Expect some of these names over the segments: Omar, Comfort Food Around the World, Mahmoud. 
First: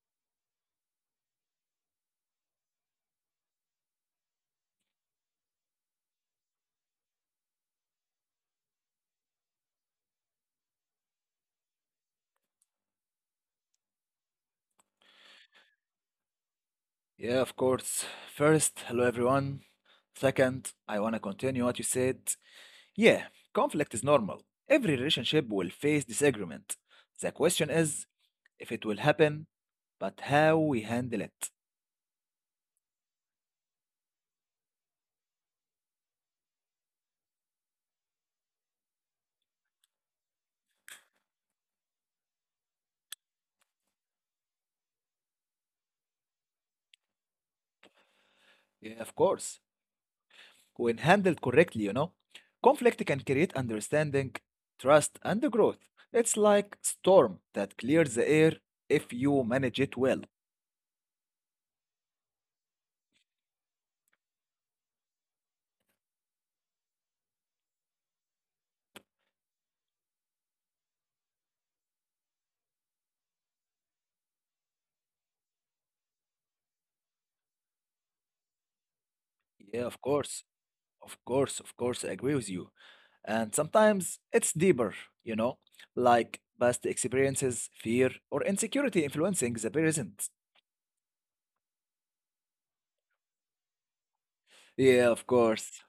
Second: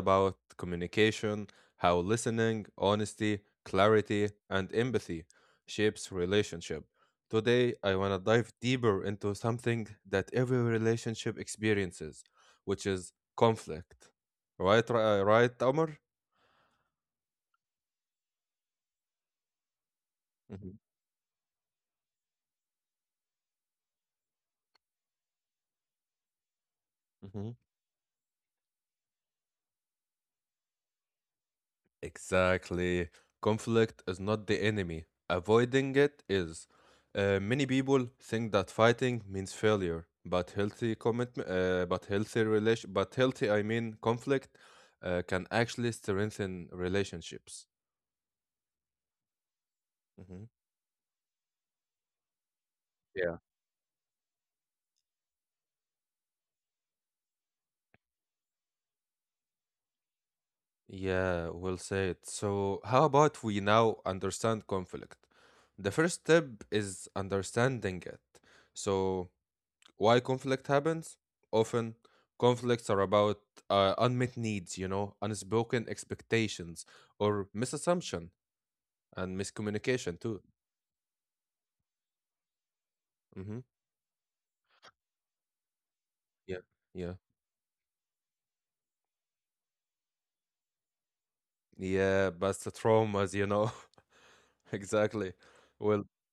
about communication, how listening, honesty, clarity, and empathy shapes relationship. Today, I want to dive deeper into something that every relationship experiences, which is conflict. Right, Omar? Yeah, of course. First, hello everyone. Second, I want to continue what you said. Yeah, conflict is normal. Every relationship will face disagreement. The question is if it will happen, but how we handle it. Exactly. Conflict is not the enemy. Avoiding it is. Many people think that fighting means failure, but healthy commitment, but healthy relation, but healthy, I mean, conflict can actually strengthen relationships. Yeah, of course. Mhm. When handled correctly, conflict can create Yeah. understanding, trust, and growth. It's like storm that clears the air if you manage it well. Yeah, we'll say it. So, how about we now understand conflict? The first step is understanding it. So, why conflict happens? Often, conflicts are about unmet needs, you know, unspoken expectations, or misassumption and Yeah, of miscommunication course. too. Of course, I agree with you. And hmm sometimes it's deeper, you know, like Yeah, yeah, past experiences, fear, or insecurity influencing the present. yeah. But the traumas, you know, exactly. Yeah, of Well, course.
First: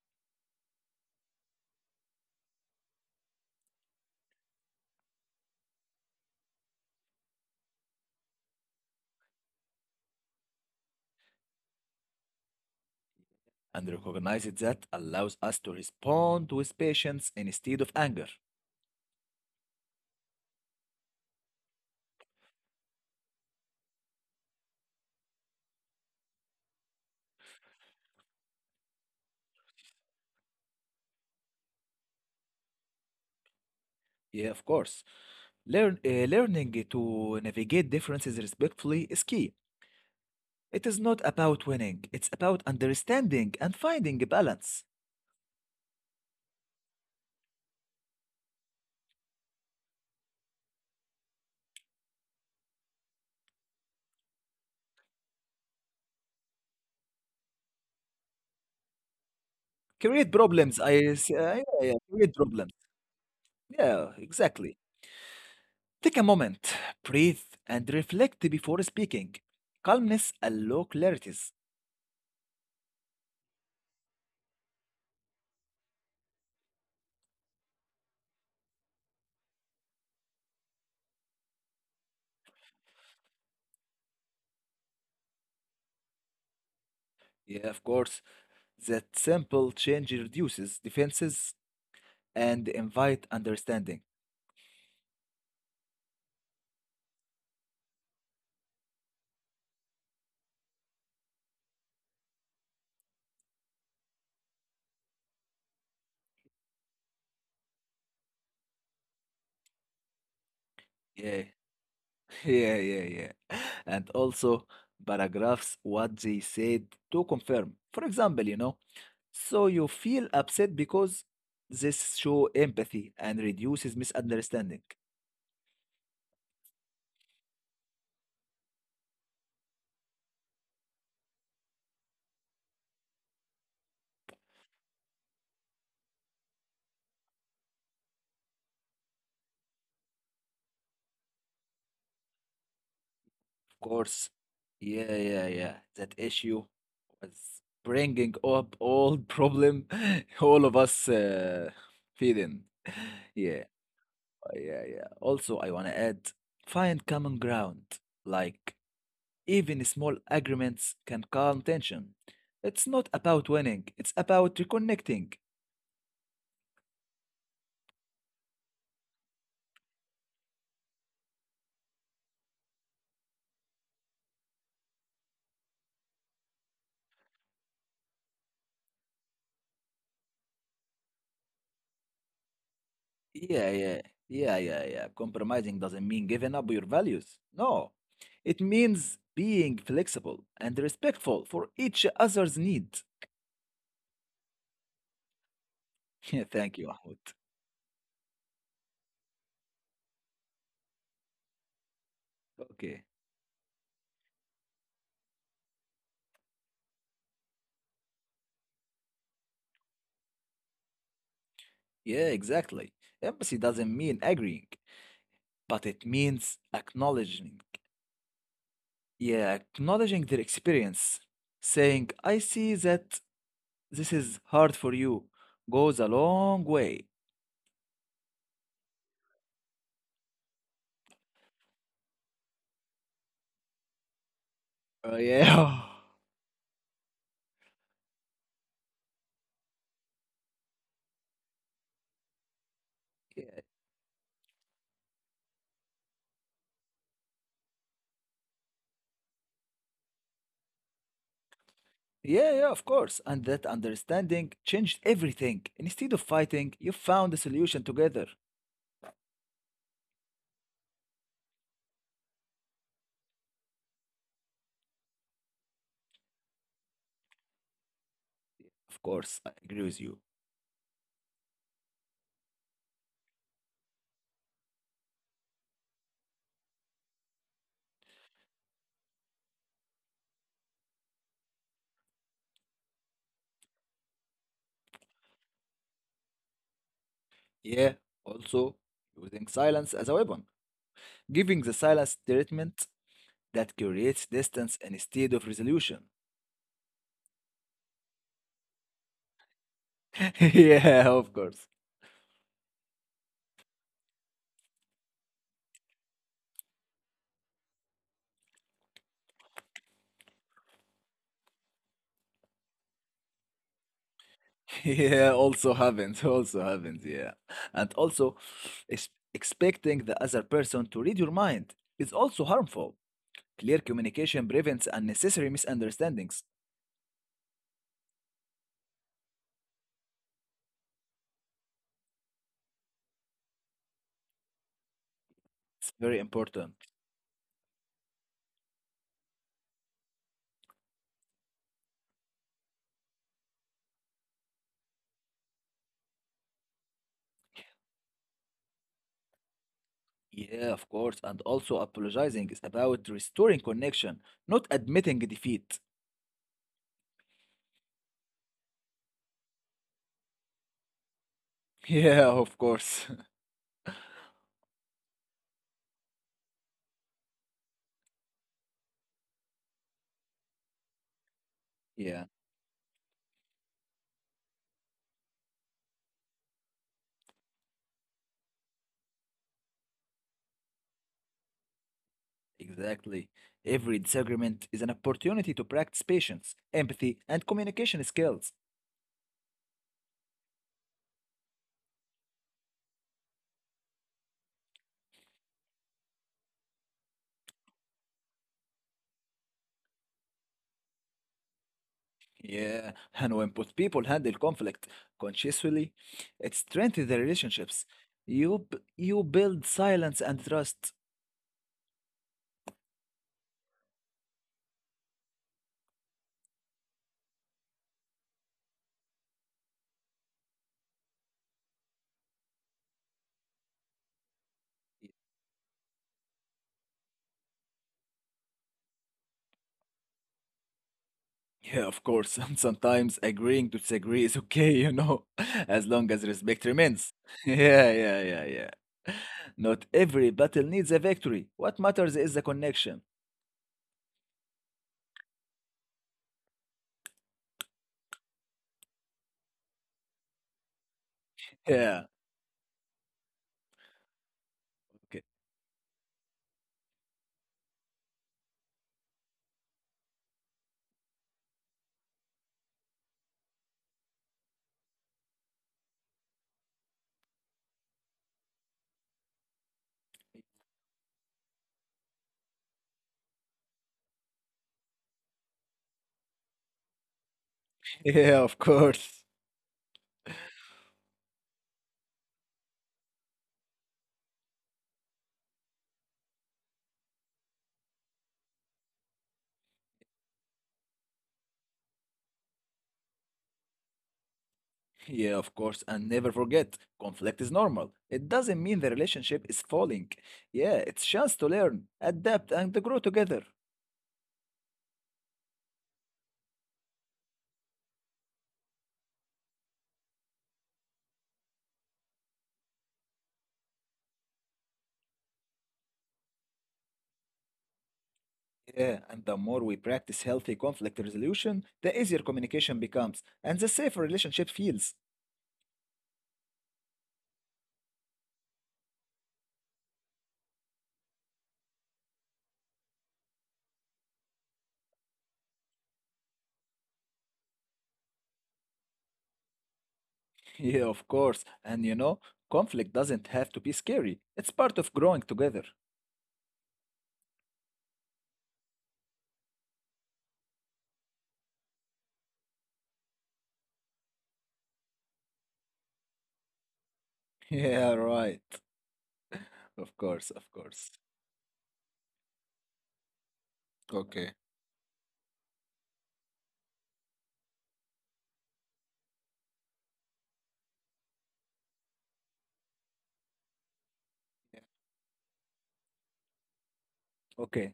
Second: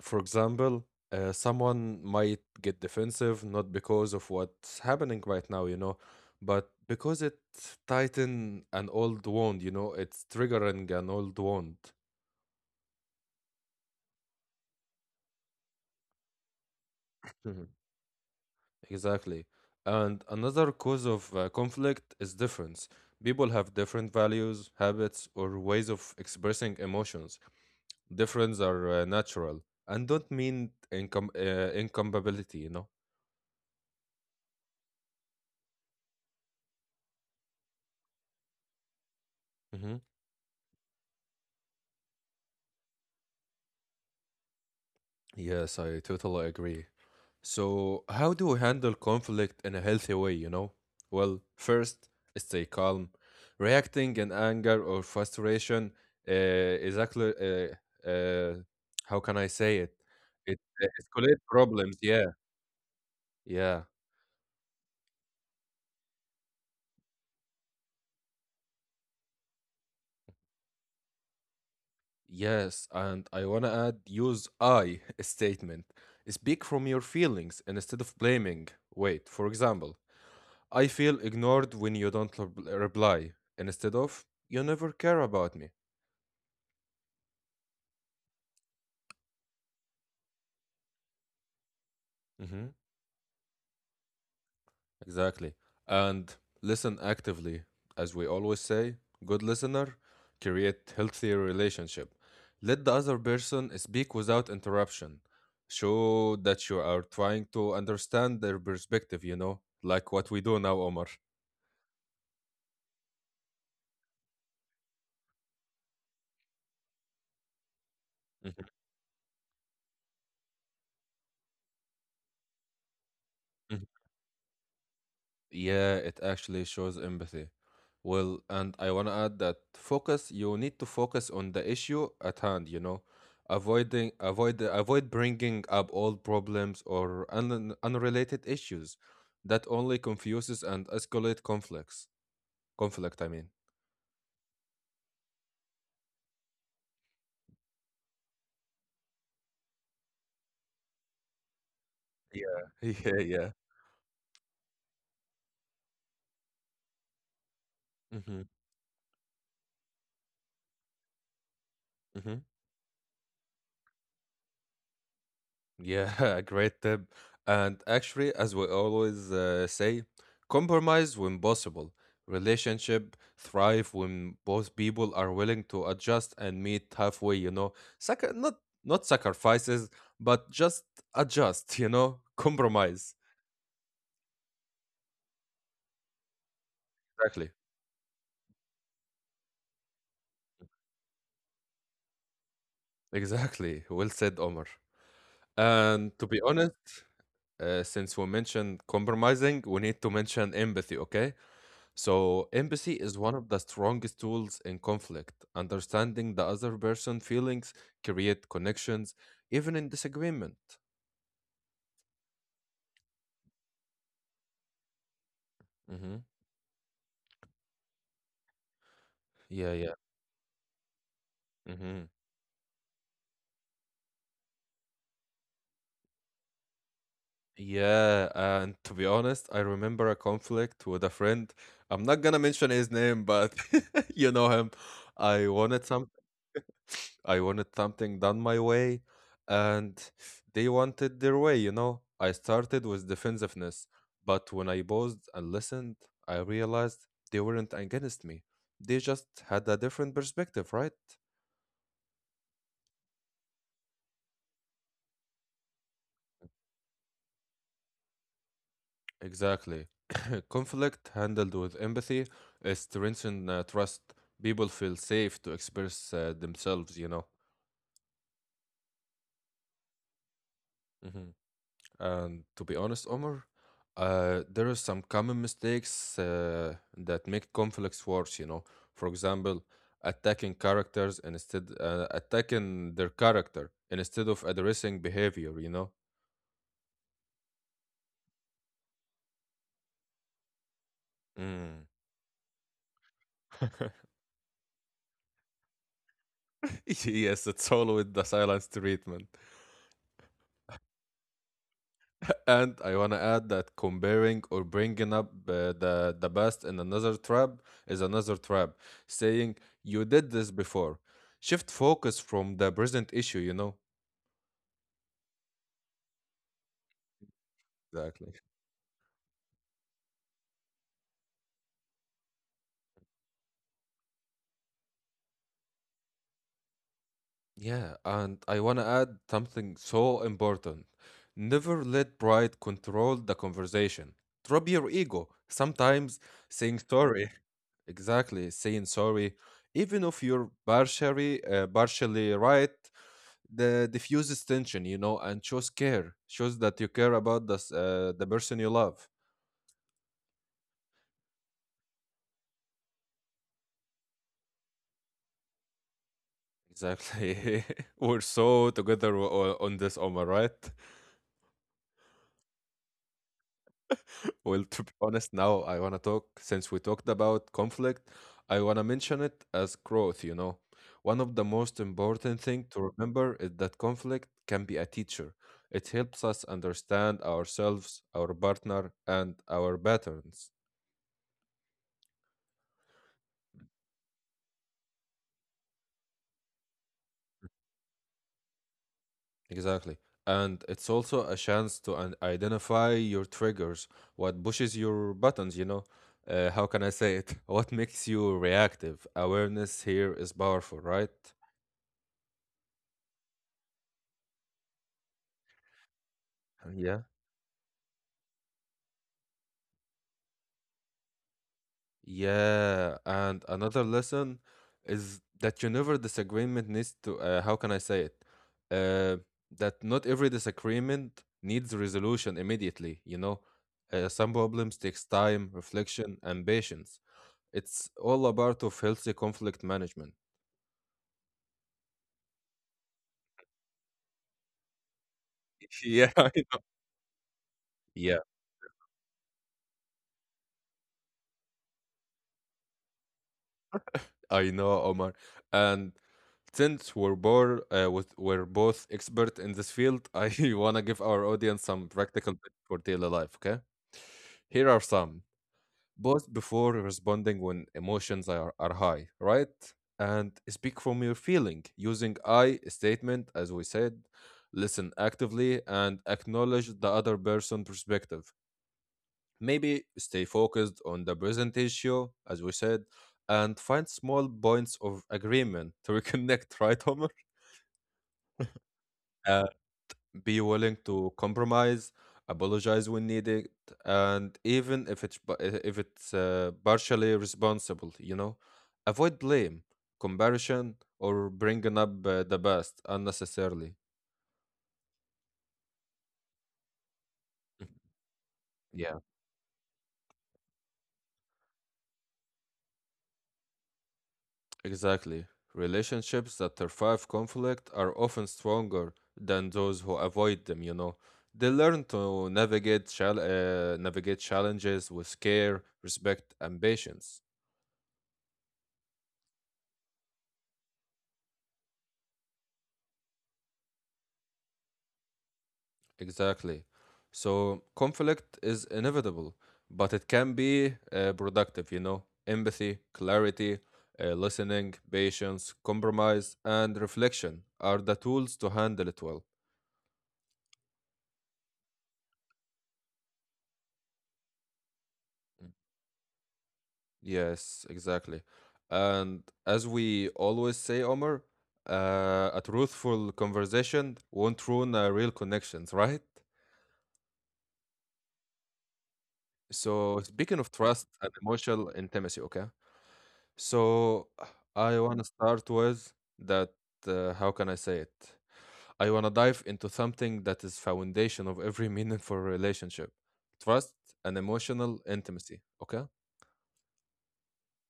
for example, someone might get defensive not because of what's happening right now, you know, but because it tighten an old wound, you know, it's triggering an old wound. And recognize it that allows us to respond with patience instead of anger. Exactly. And another cause of conflict is difference. People have different values, habits, or ways of expressing emotions. Difference are natural and don't mean incompatibility, you know? Yeah, of course. Learning to navigate differences respectfully is key. Hmm. It is not about winning, it's about understanding and finding a balance. Yes, I totally agree. So, how do we handle conflict in a healthy way, you know? Well, first, stay calm. Reacting in anger or frustration is actually, uh, uh, how can I say Create it? problems, It yeah, escalates yeah, create problems, yeah. problems. Yeah, Yeah, exactly. Take a moment, breathe, and reflect before speaking. Calmness and low clarities. yes. And I want to add use I statement. Speak from your feelings and instead of blaming. Wait, for example, I feel ignored when you don't reply, and instead of you never care about me. Yeah, of course, that simple change reduces defenses and Mm-hmm. invite understanding. Exactly. And listen actively. As we always say, good listener, create healthier relationship. Let the other person speak without interruption. Show that you are trying to understand their perspective, you know, like what we do now, Omar. Yeah, Yeah, yeah, yeah. And also paragraphs, what they said to confirm. For example, you know, so you feel upset because this show empathy and reduces misunderstanding. Yeah, it actually shows empathy. Well, and I want to add that focus, you need to focus on the issue at hand, you know, avoid bringing up old problems or un unrelated issues that only confuses and escalate conflicts. Conflict, I Of mean. course. Yeah, yeah, yeah. That issue was bringing up all problem all of us feel in. Yeah, Yeah, yeah. yeah, yeah. Also, I want to add find common ground. Like, Mm-hmm. even small agreements can calm tension. It's not about winning, it's about reconnecting. Yeah, great tip. And actually, as we always say, compromise when possible. Relationship thrive when both people are willing to adjust and meet halfway, you know. Sac- not not sacrifices, but just adjust, you know, Yeah, compromise. yeah, yeah, yeah, yeah. Compromising doesn't mean giving up your values. No, Exactly. it means being flexible and respectful for each other's need. Exactly. Well said, Omar. Yeah, thank And you, to be Mahmoud. honest, since we mentioned compromising, we need to mention empathy, okay? So, Okay. empathy is one of the strongest tools in conflict. Understanding the other person's feelings create connections, even in disagreement. Yeah, exactly. Empathy doesn't mean agreeing, but it Hmm. means acknowledging. Yeah, Yeah, yeah. acknowledging their experience, saying, Hmm. I see that this is hard for you. Goes a long way. Yeah, and to be honest, I remember a conflict with a friend. I'm not gonna mention his name, but you know him. Oh, I wanted yeah. some. I wanted something done my way, and they wanted their way, you know. I started with defensiveness, but when I paused and listened, I realized they weren't against me. They just had a different perspective, right? Yeah, yeah, yeah, of course. And that understanding changed everything. Instead of fighting, you found a solution together. Exactly. Conflict handled with empathy is strengthen trust. People feel safe to express themselves, you know. Of course, I agree with you. And to be honest, Omar, there are some common mistakes that make conflicts worse, you know. For example, attacking their character instead of addressing behavior, you know. Yeah, also using silence as a weapon, giving the Mm. silence treatment that creates distance instead of resolution. Yes, it's always the silence treatment. Yeah, of course. And I want to add that comparing or bringing up the best in another trap is another trap. Saying you did this before, shift focus from the present issue, you know. Yeah, also happens, yeah. And also, Exactly. Expecting the other person to read your mind is also harmful. Clear communication prevents unnecessary misunderstandings. Yeah, and I want to add something so important. Never let pride control the conversation. Drop your ego. It's Sometimes very saying important. sorry, exactly, saying sorry, even if you're partially right, the diffuses tension, you know, and shows that you care about the person you love. Yeah, of course. And also, apologizing is about restoring connection, not admitting defeat. Exactly. We're so together on this, Omar, right? Yeah, of course. Well, to be honest, now I want to talk, since we talked about conflict, I want to mention it as growth, you know. One of the most Yeah, important thing to remember is that conflict can be a teacher. It helps us understand ourselves, our partner, and our patterns. exactly. Every disagreement is an opportunity to practice patience, empathy, and communication skills. Exactly. And it's also a chance to identify your triggers, what pushes your buttons, you know. How can I say it? What makes you reactive? Awareness here is powerful, right? Yeah, and when both people handle conflict consciously, it Yeah. strengthens the relationships. You build silence and trust. Yeah, and another lesson is that you never disagreement needs to how can I say it? Uh, that not every disagreement needs resolution immediately, you know. Some problems takes time, reflection, and patience. It's all a part of healthy conflict management. Yeah, of course. And sometimes agreeing to disagree is okay, as long yeah as respect I- remains. Yeah, yeah, Yeah, yeah, yeah. Not every battle needs a victory. What matters is the connection. I know, Omar. And since we're both expert in this field, I want to give our audience some Yeah. practical tips for daily life, okay? Here are Okay. some. Pause before responding when emotions are high, right? And speak from your feeling using I statement, as we said. Listen actively and acknowledge the other person' perspective. Maybe stay focused on the present issue, as we said, and find small points of agreement to reconnect, right, Homer? Yeah, of course. Be willing to compromise, apologize when needed, and even if it's partially responsible, you know, avoid blame, comparison, or bringing up the past unnecessarily. Yeah, of course. And never forget, conflict is normal. It doesn't mean the Yeah. relationship is falling. Yeah, it's chance to learn, adapt, and to grow together. Exactly. Relationships that survive conflict are often stronger than those who avoid them, you know. They learn to navigate navigate challenges with care, respect, and patience. Yeah, and the more we practice healthy conflict resolution, the easier communication becomes, and the safer relationship feels. Exactly. So conflict is inevitable, but it can be productive, you know? Empathy, clarity, listening, patience, compromise, and reflection are the tools to handle it well. Yeah, of course. And conflict doesn't have to be scary. It's part of growing together. Yes, exactly. And as we always say, Omar, a truthful conversation won't ruin a real connections, right? Yeah, right. Of So course, speaking of of course. trust and emotional intimacy, okay? So Okay. I want to start with that. How can I say it? I want to dive into something that is foundation of every meaningful relationship: trust and emotional intimacy. Okay. Okay.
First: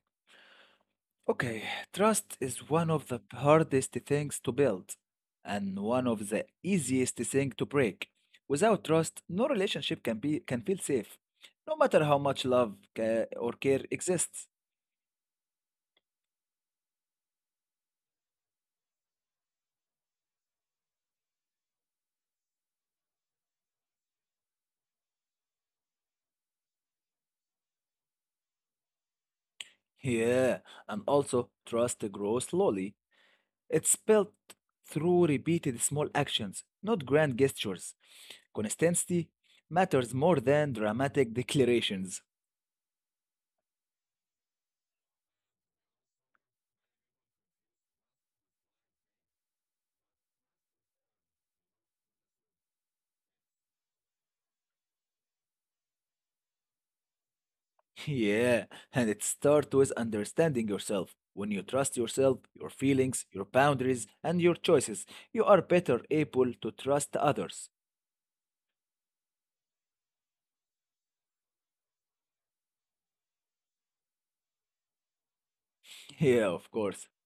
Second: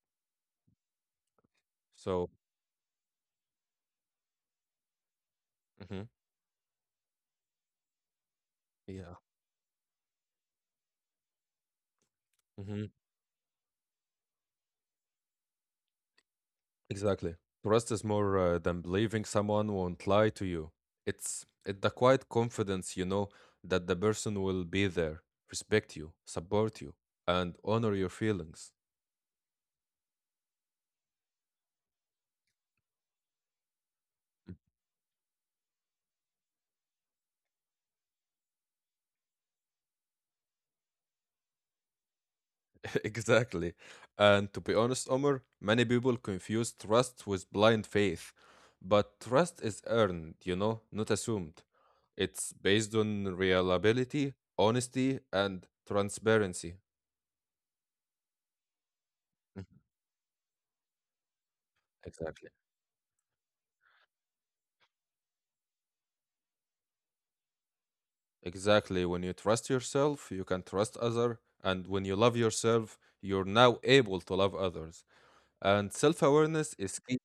Okay, So trust is one of the hardest things to build and one Mhm. of the easiest thing to break. Without Yeah, trust, no relationship can feel safe, no matter how much hmm or care exists. exactly. Trust is more than believing someone won't lie to you. It's the quiet confidence you know that the person will be there, respect you, support you, and honor your feelings. Yeah, and also trust grows slowly. It's built through repeated small actions, not grand gestures. Consistency matters more than dramatic declarations. Exactly. And to be honest, Omar, many people confuse trust with blind faith. But trust is earned, you know, not assumed. It's based on reliability, honesty, and transparency. Yeah, and it starts Mhm. with understanding yourself. When you trust yourself, Exactly. your feelings, your boundaries, and your choices, you are better able to trust others. Exactly. When you trust yourself, you can trust other, and when you love yourself, you're now able to love others. And Yeah, of self-awareness is course. key.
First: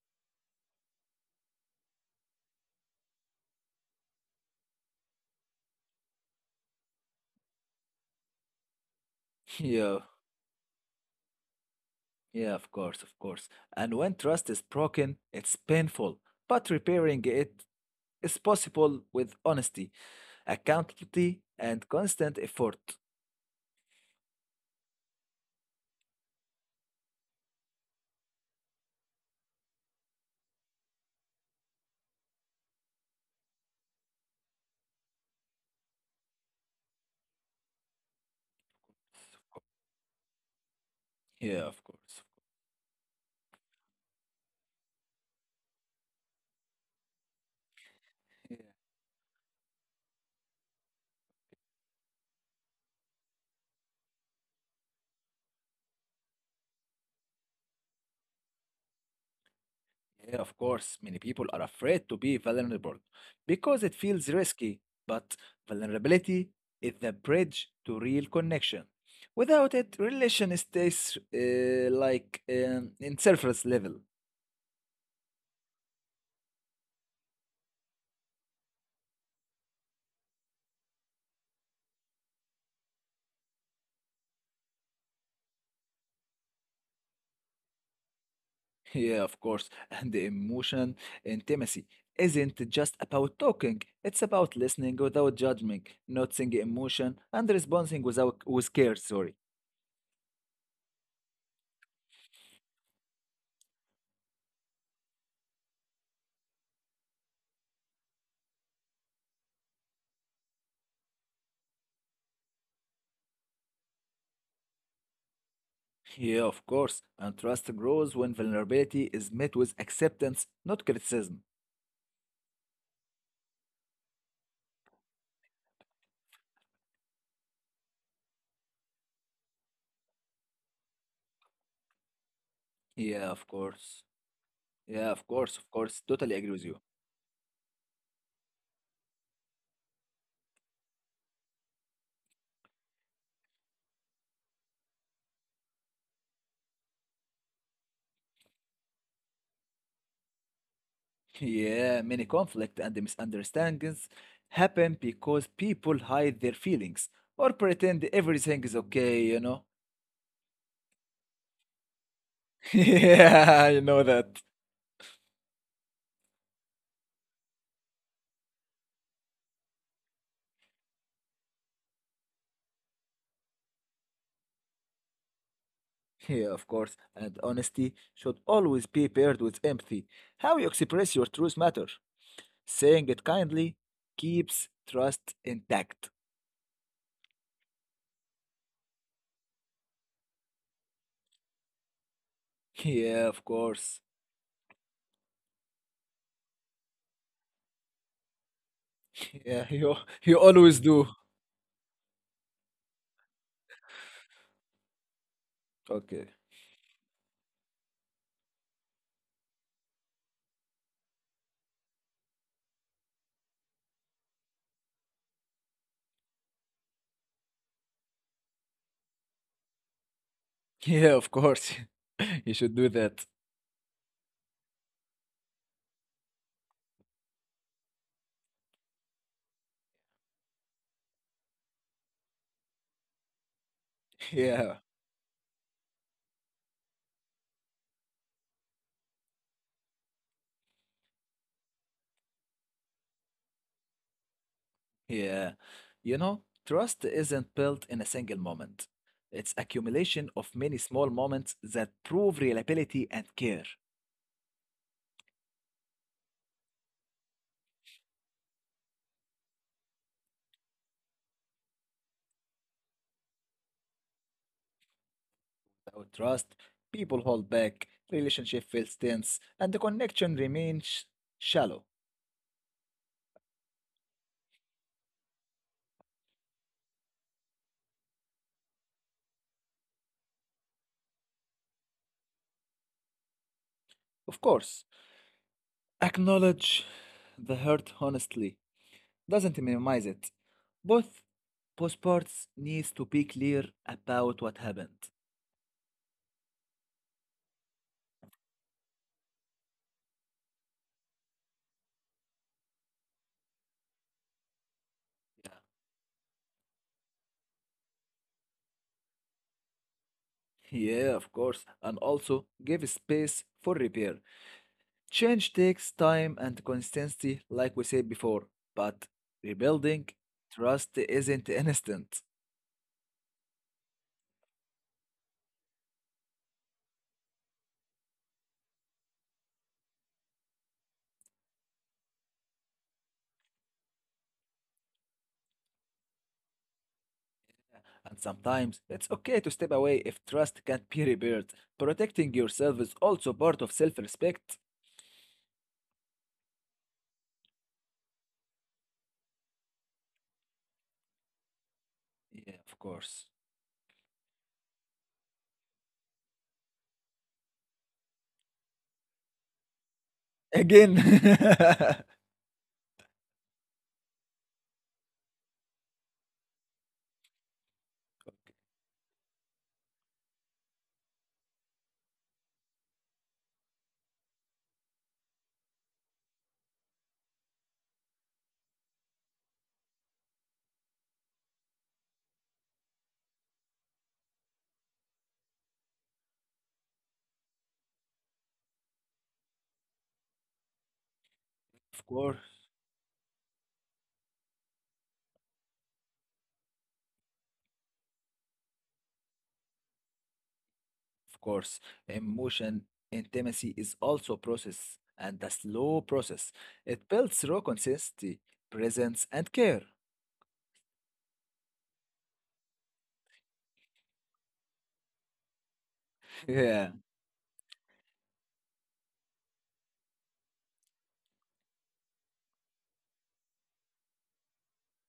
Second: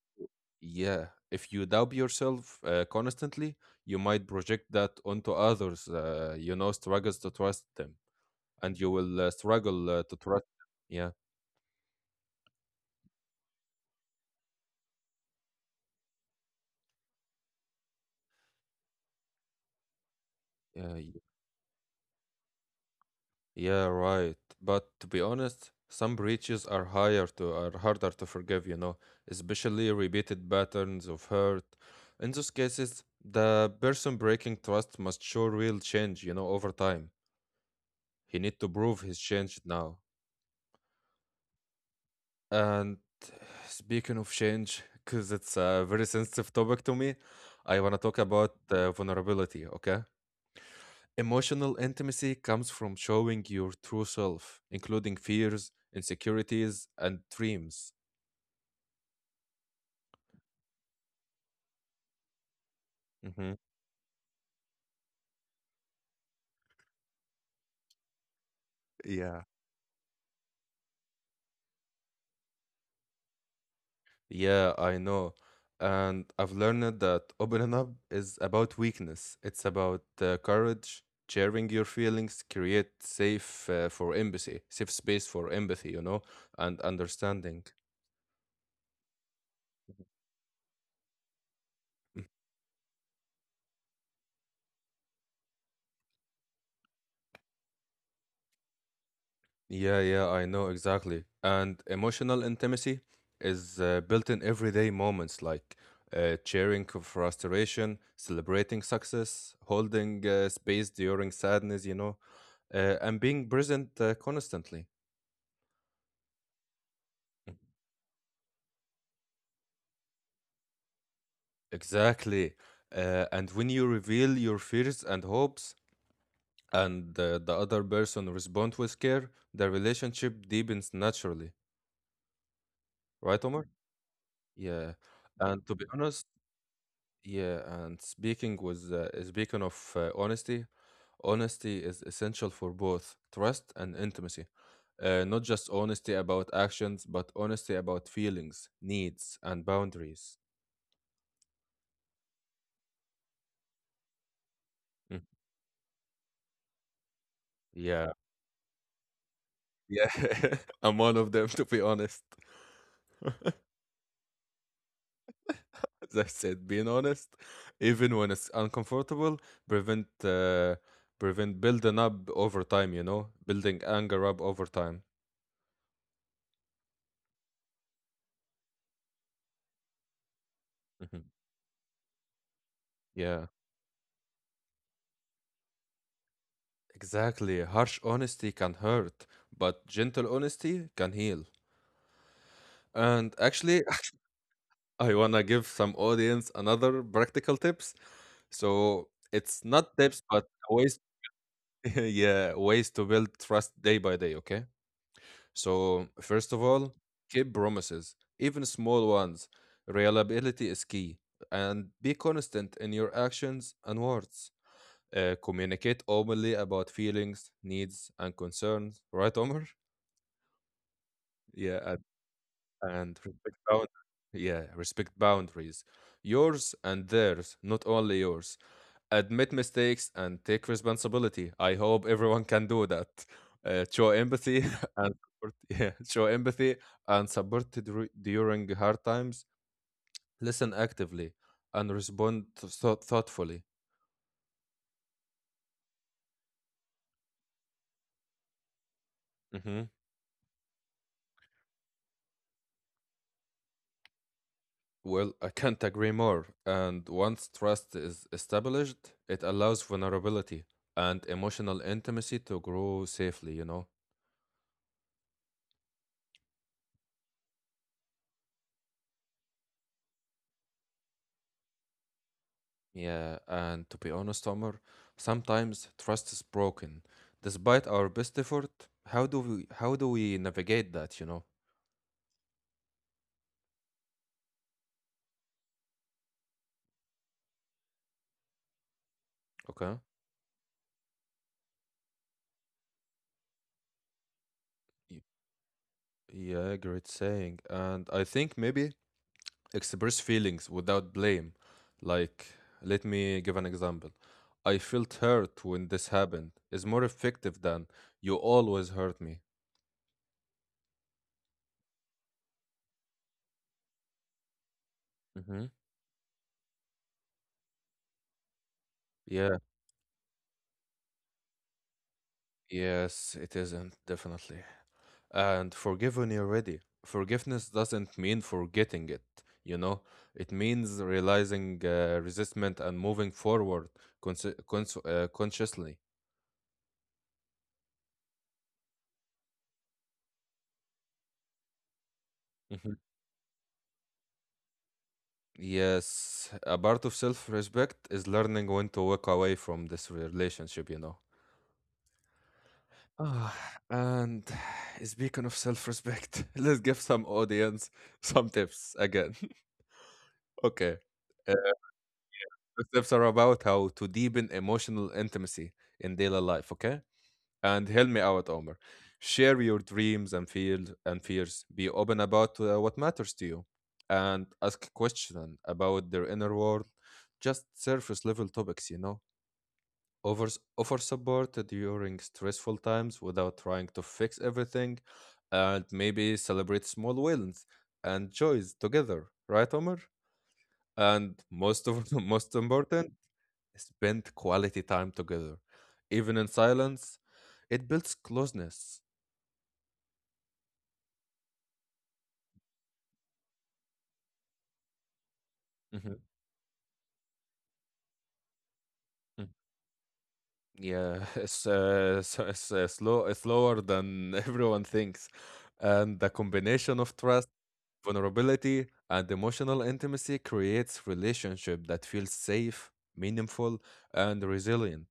Yeah, if you doubt yourself constantly, you might project that onto others. You know, struggles to trust them, and you will uh, struggle Yeah, uh, to trust. Yeah, yeah, of course, of course. And when trust is broken, it's painful, but repairing it is possible with honesty, yeah, uh, y- accountability, and constant effort. yeah, right. But to be honest, some breaches are higher to are harder to forgive. You know, especially repeated patterns of hurt. In those cases, the person breaking trust must show real change. You know, over time, he need to prove his change now. Yeah, of course. And speaking of change, because it's a very sensitive topic to me, I want to Yeah. talk about vulnerability, okay? Emotional intimacy comes from showing your true self, including fears, insecurities, and dreams. Yeah, of course, many people are afraid to be vulnerable because it Hmm. feels risky, but vulnerability is the bridge to real connection. Without it, Yeah. relation stays like in surface level. Yeah, I know. And I've learned that opening up is about weakness. It's about courage, sharing your feelings, create safe space for empathy, you know, and understanding. Yeah, of course, and the Mhm. emotion intimacy isn't just about talking, it's about listening without judging, noticing emotion, and responding without with care, sorry. Yeah, yeah, I know exactly. And emotional intimacy is built in everyday moments like cheering for frustration, celebrating success, holding space during sadness, you know, and being present constantly. Yeah, of course. And trust grows when vulnerability is met with acceptance, not criticism. Exactly. And when you reveal your fears and hopes, and the other person respond with care, the relationship deepens naturally. Yeah, of Right, Omar? course. Yeah, Yeah. of course, of And to course. be Totally honest, agree with you. yeah. And speaking of honesty, honesty is essential for both trust and intimacy. Not just honesty about actions, but honesty about feelings, needs, and boundaries. Yeah, many conflict and misunderstandings happen Mm. because people hide their feelings or pretend Yeah, everything is okay, you know? yeah. I'm one of them, to be honest. Yeah, you know that. As I said, being honest, even when it's uncomfortable, prevent uh, prevent building up over time. You know, building anger up over time. Yeah, of course. And honesty should always be paired with empathy. How you express Mhm. your truth matters. Saying it Yeah, kindly keeps trust intact. exactly. Harsh honesty can hurt, but gentle honesty can heal. Yeah, And of actually, course. I wanna give some audience another practical tips. So it's Yeah, not you tips, you but always ways, do. yeah, ways to build trust day by day. Okay. So, Okay. first of all, keep promises, even small ones. Reliability is key. And be consistent in your actions and words. Communicate openly about feelings, needs, and concerns. Right, Omar? Yeah, of Yeah, course. You should and do respect that. boundaries. Yeah, respect boundaries. Yours and theirs, not only yours. Admit mistakes and take responsibility. I hope everyone can do that. Show empathy Yeah. and support, yeah, show empathy and support during hard times. Listen actively and respond thoughtfully. Yeah. You know, trust isn't built in a single moment. Hmm. It's accumulation of many small moments that prove reliability and care. Well, I can't agree more. And once trust is established, it allows vulnerability and emotional intimacy to grow safely. Without trust, people hold back, relationship feels tense, and the connection remains shallow. Yeah, and to be honest, Omar, sometimes trust is broken. Despite our best effort, how do we navigate that? Of course. Acknowledge the hurt honestly. Doesn't Okay. minimize it. Both both parts needs to be clear about what happened. Y- Yeah, great saying. And I think maybe express feelings without blame. Like, let me give an example. I felt hurt when this happened is more effective than you always hurt me. Yeah, of course, and also give space for repair. Change Mm-hmm. takes time and consistency, like we said before, but Yeah, rebuilding trust isn't instant. yes, it isn't, definitely. And forgiven already. Forgiveness doesn't mean forgetting it, you know. It means realizing resentment and moving forward consciously. And sometimes it's okay to step away if trust can't be repaired. Protecting yourself is Mhm. also part of self respect. Yes, a part of self-respect is learning when to walk away from this relationship. Yeah, of course. Ah, and speaking of self-respect, let's give some audience some tips again. Again, Okay. Uh, the tips are about how to deepen emotional intimacy in daily life, okay? And help me out, Omar. Share your dreams and feel and fears. Be open about what matters to you, and ask questions about their inner world. Just surface level topics. Offer offer support during stressful times without trying to fix everything, and maybe celebrate small wins and joys together, right, Omar? And most of of course. most important, spend quality time together, even in silence. It builds closeness. Of course, emotion intimacy is also a process and a slow Mhm, process. It builds raw consistency, presence, mm. and care. Yeah, it's so it's slow, it's slower than everyone thinks, and the Yeah, combination of trust, vulnerability, and emotional intimacy creates relationship that feels safe, meaningful, and resilient.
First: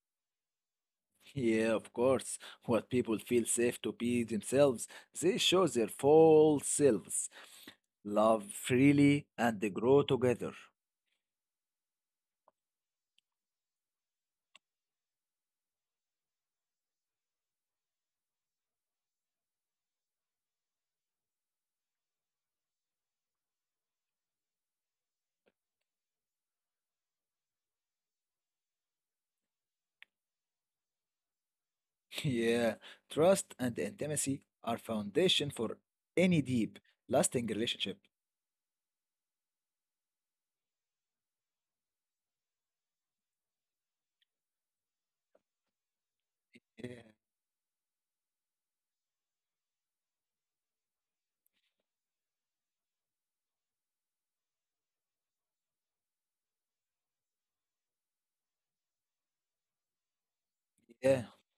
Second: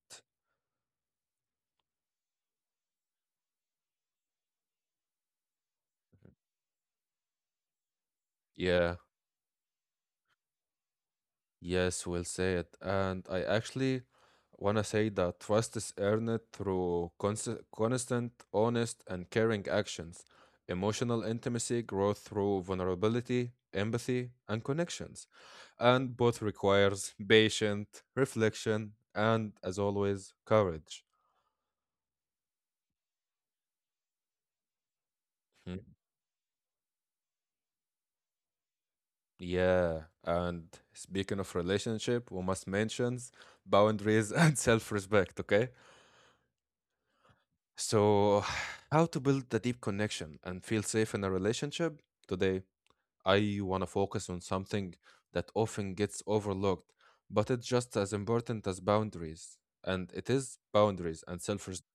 yeah, of course. What people feel safe to be themselves, they show their full selves, love Yeah. freely, and they grow together. Yes, we'll say it. And I actually want to say that trust is earned through constant, honest, and caring actions. Emotional intimacy grows through vulnerability, empathy, and connections. And both requires patient reflection and, as always, courage. Yeah, trust and intimacy are Mhm. foundation for any deep, lasting relationship. Yeah. And speaking of relationship, we must mention boundaries and self-respect, okay? Yeah, So, how to build a deep connection and feel safe in a relationship? Today, I want to focus on something that often gets overlooked, but it's just as important as boundaries. And it is boundaries and yeah. self respect.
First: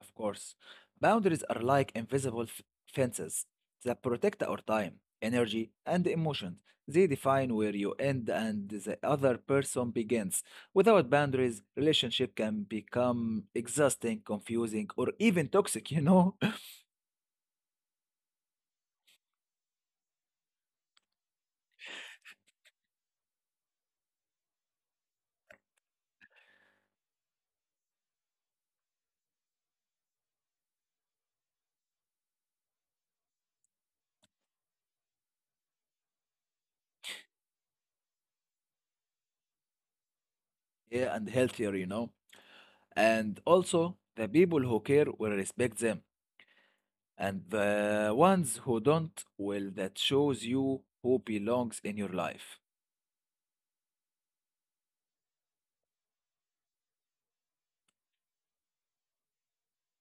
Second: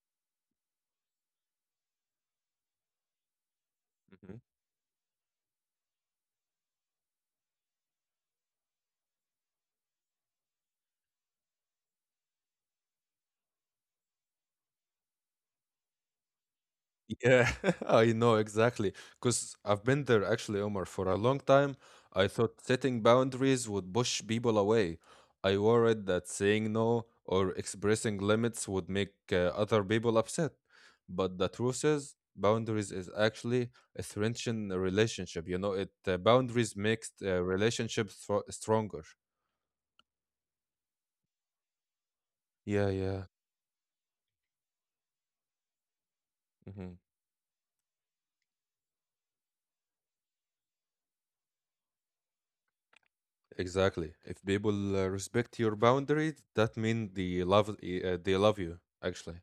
Of course, boundaries are like invisible fences that protect Hmm. our time, energy, and emotions. They define where you end and the other person begins. Without boundaries, relationship can become exhausting, confusing, or even toxic, you know? Yeah, I know exactly. Because I've been there actually, Omar, for a long time. I thought setting boundaries would push people away. I worried that saying no or expressing limits would make other people upset. But the truth is, boundaries is actually a strengthen a relationship. You know, it boundaries makes relationships stronger. Yeah, and healthier, you know? Yeah, And yeah. also, the people who care will respect them, and the ones who don't will that shows you who belongs in your life. Exactly. If people respect your boundaries, that means they love they love you actually.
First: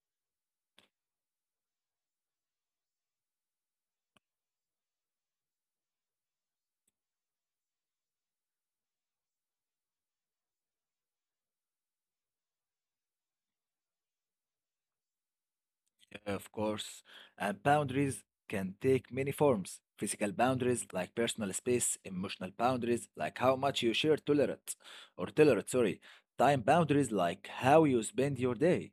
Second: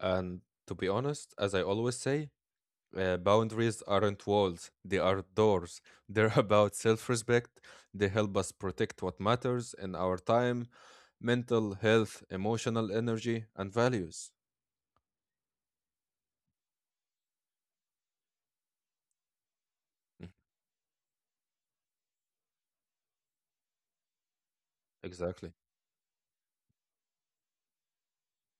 And to be honest, as I always say, boundaries aren't walls; they are doors. They're about self-respect. They help us protect what matters in our time, mental health, emotional energy, and values. Of course, and boundaries can take many forms. Physical boundaries, like personal space, emotional boundaries, like how much you share tolerate, or tolerate, Exactly. sorry, time boundaries, like how you spend your day.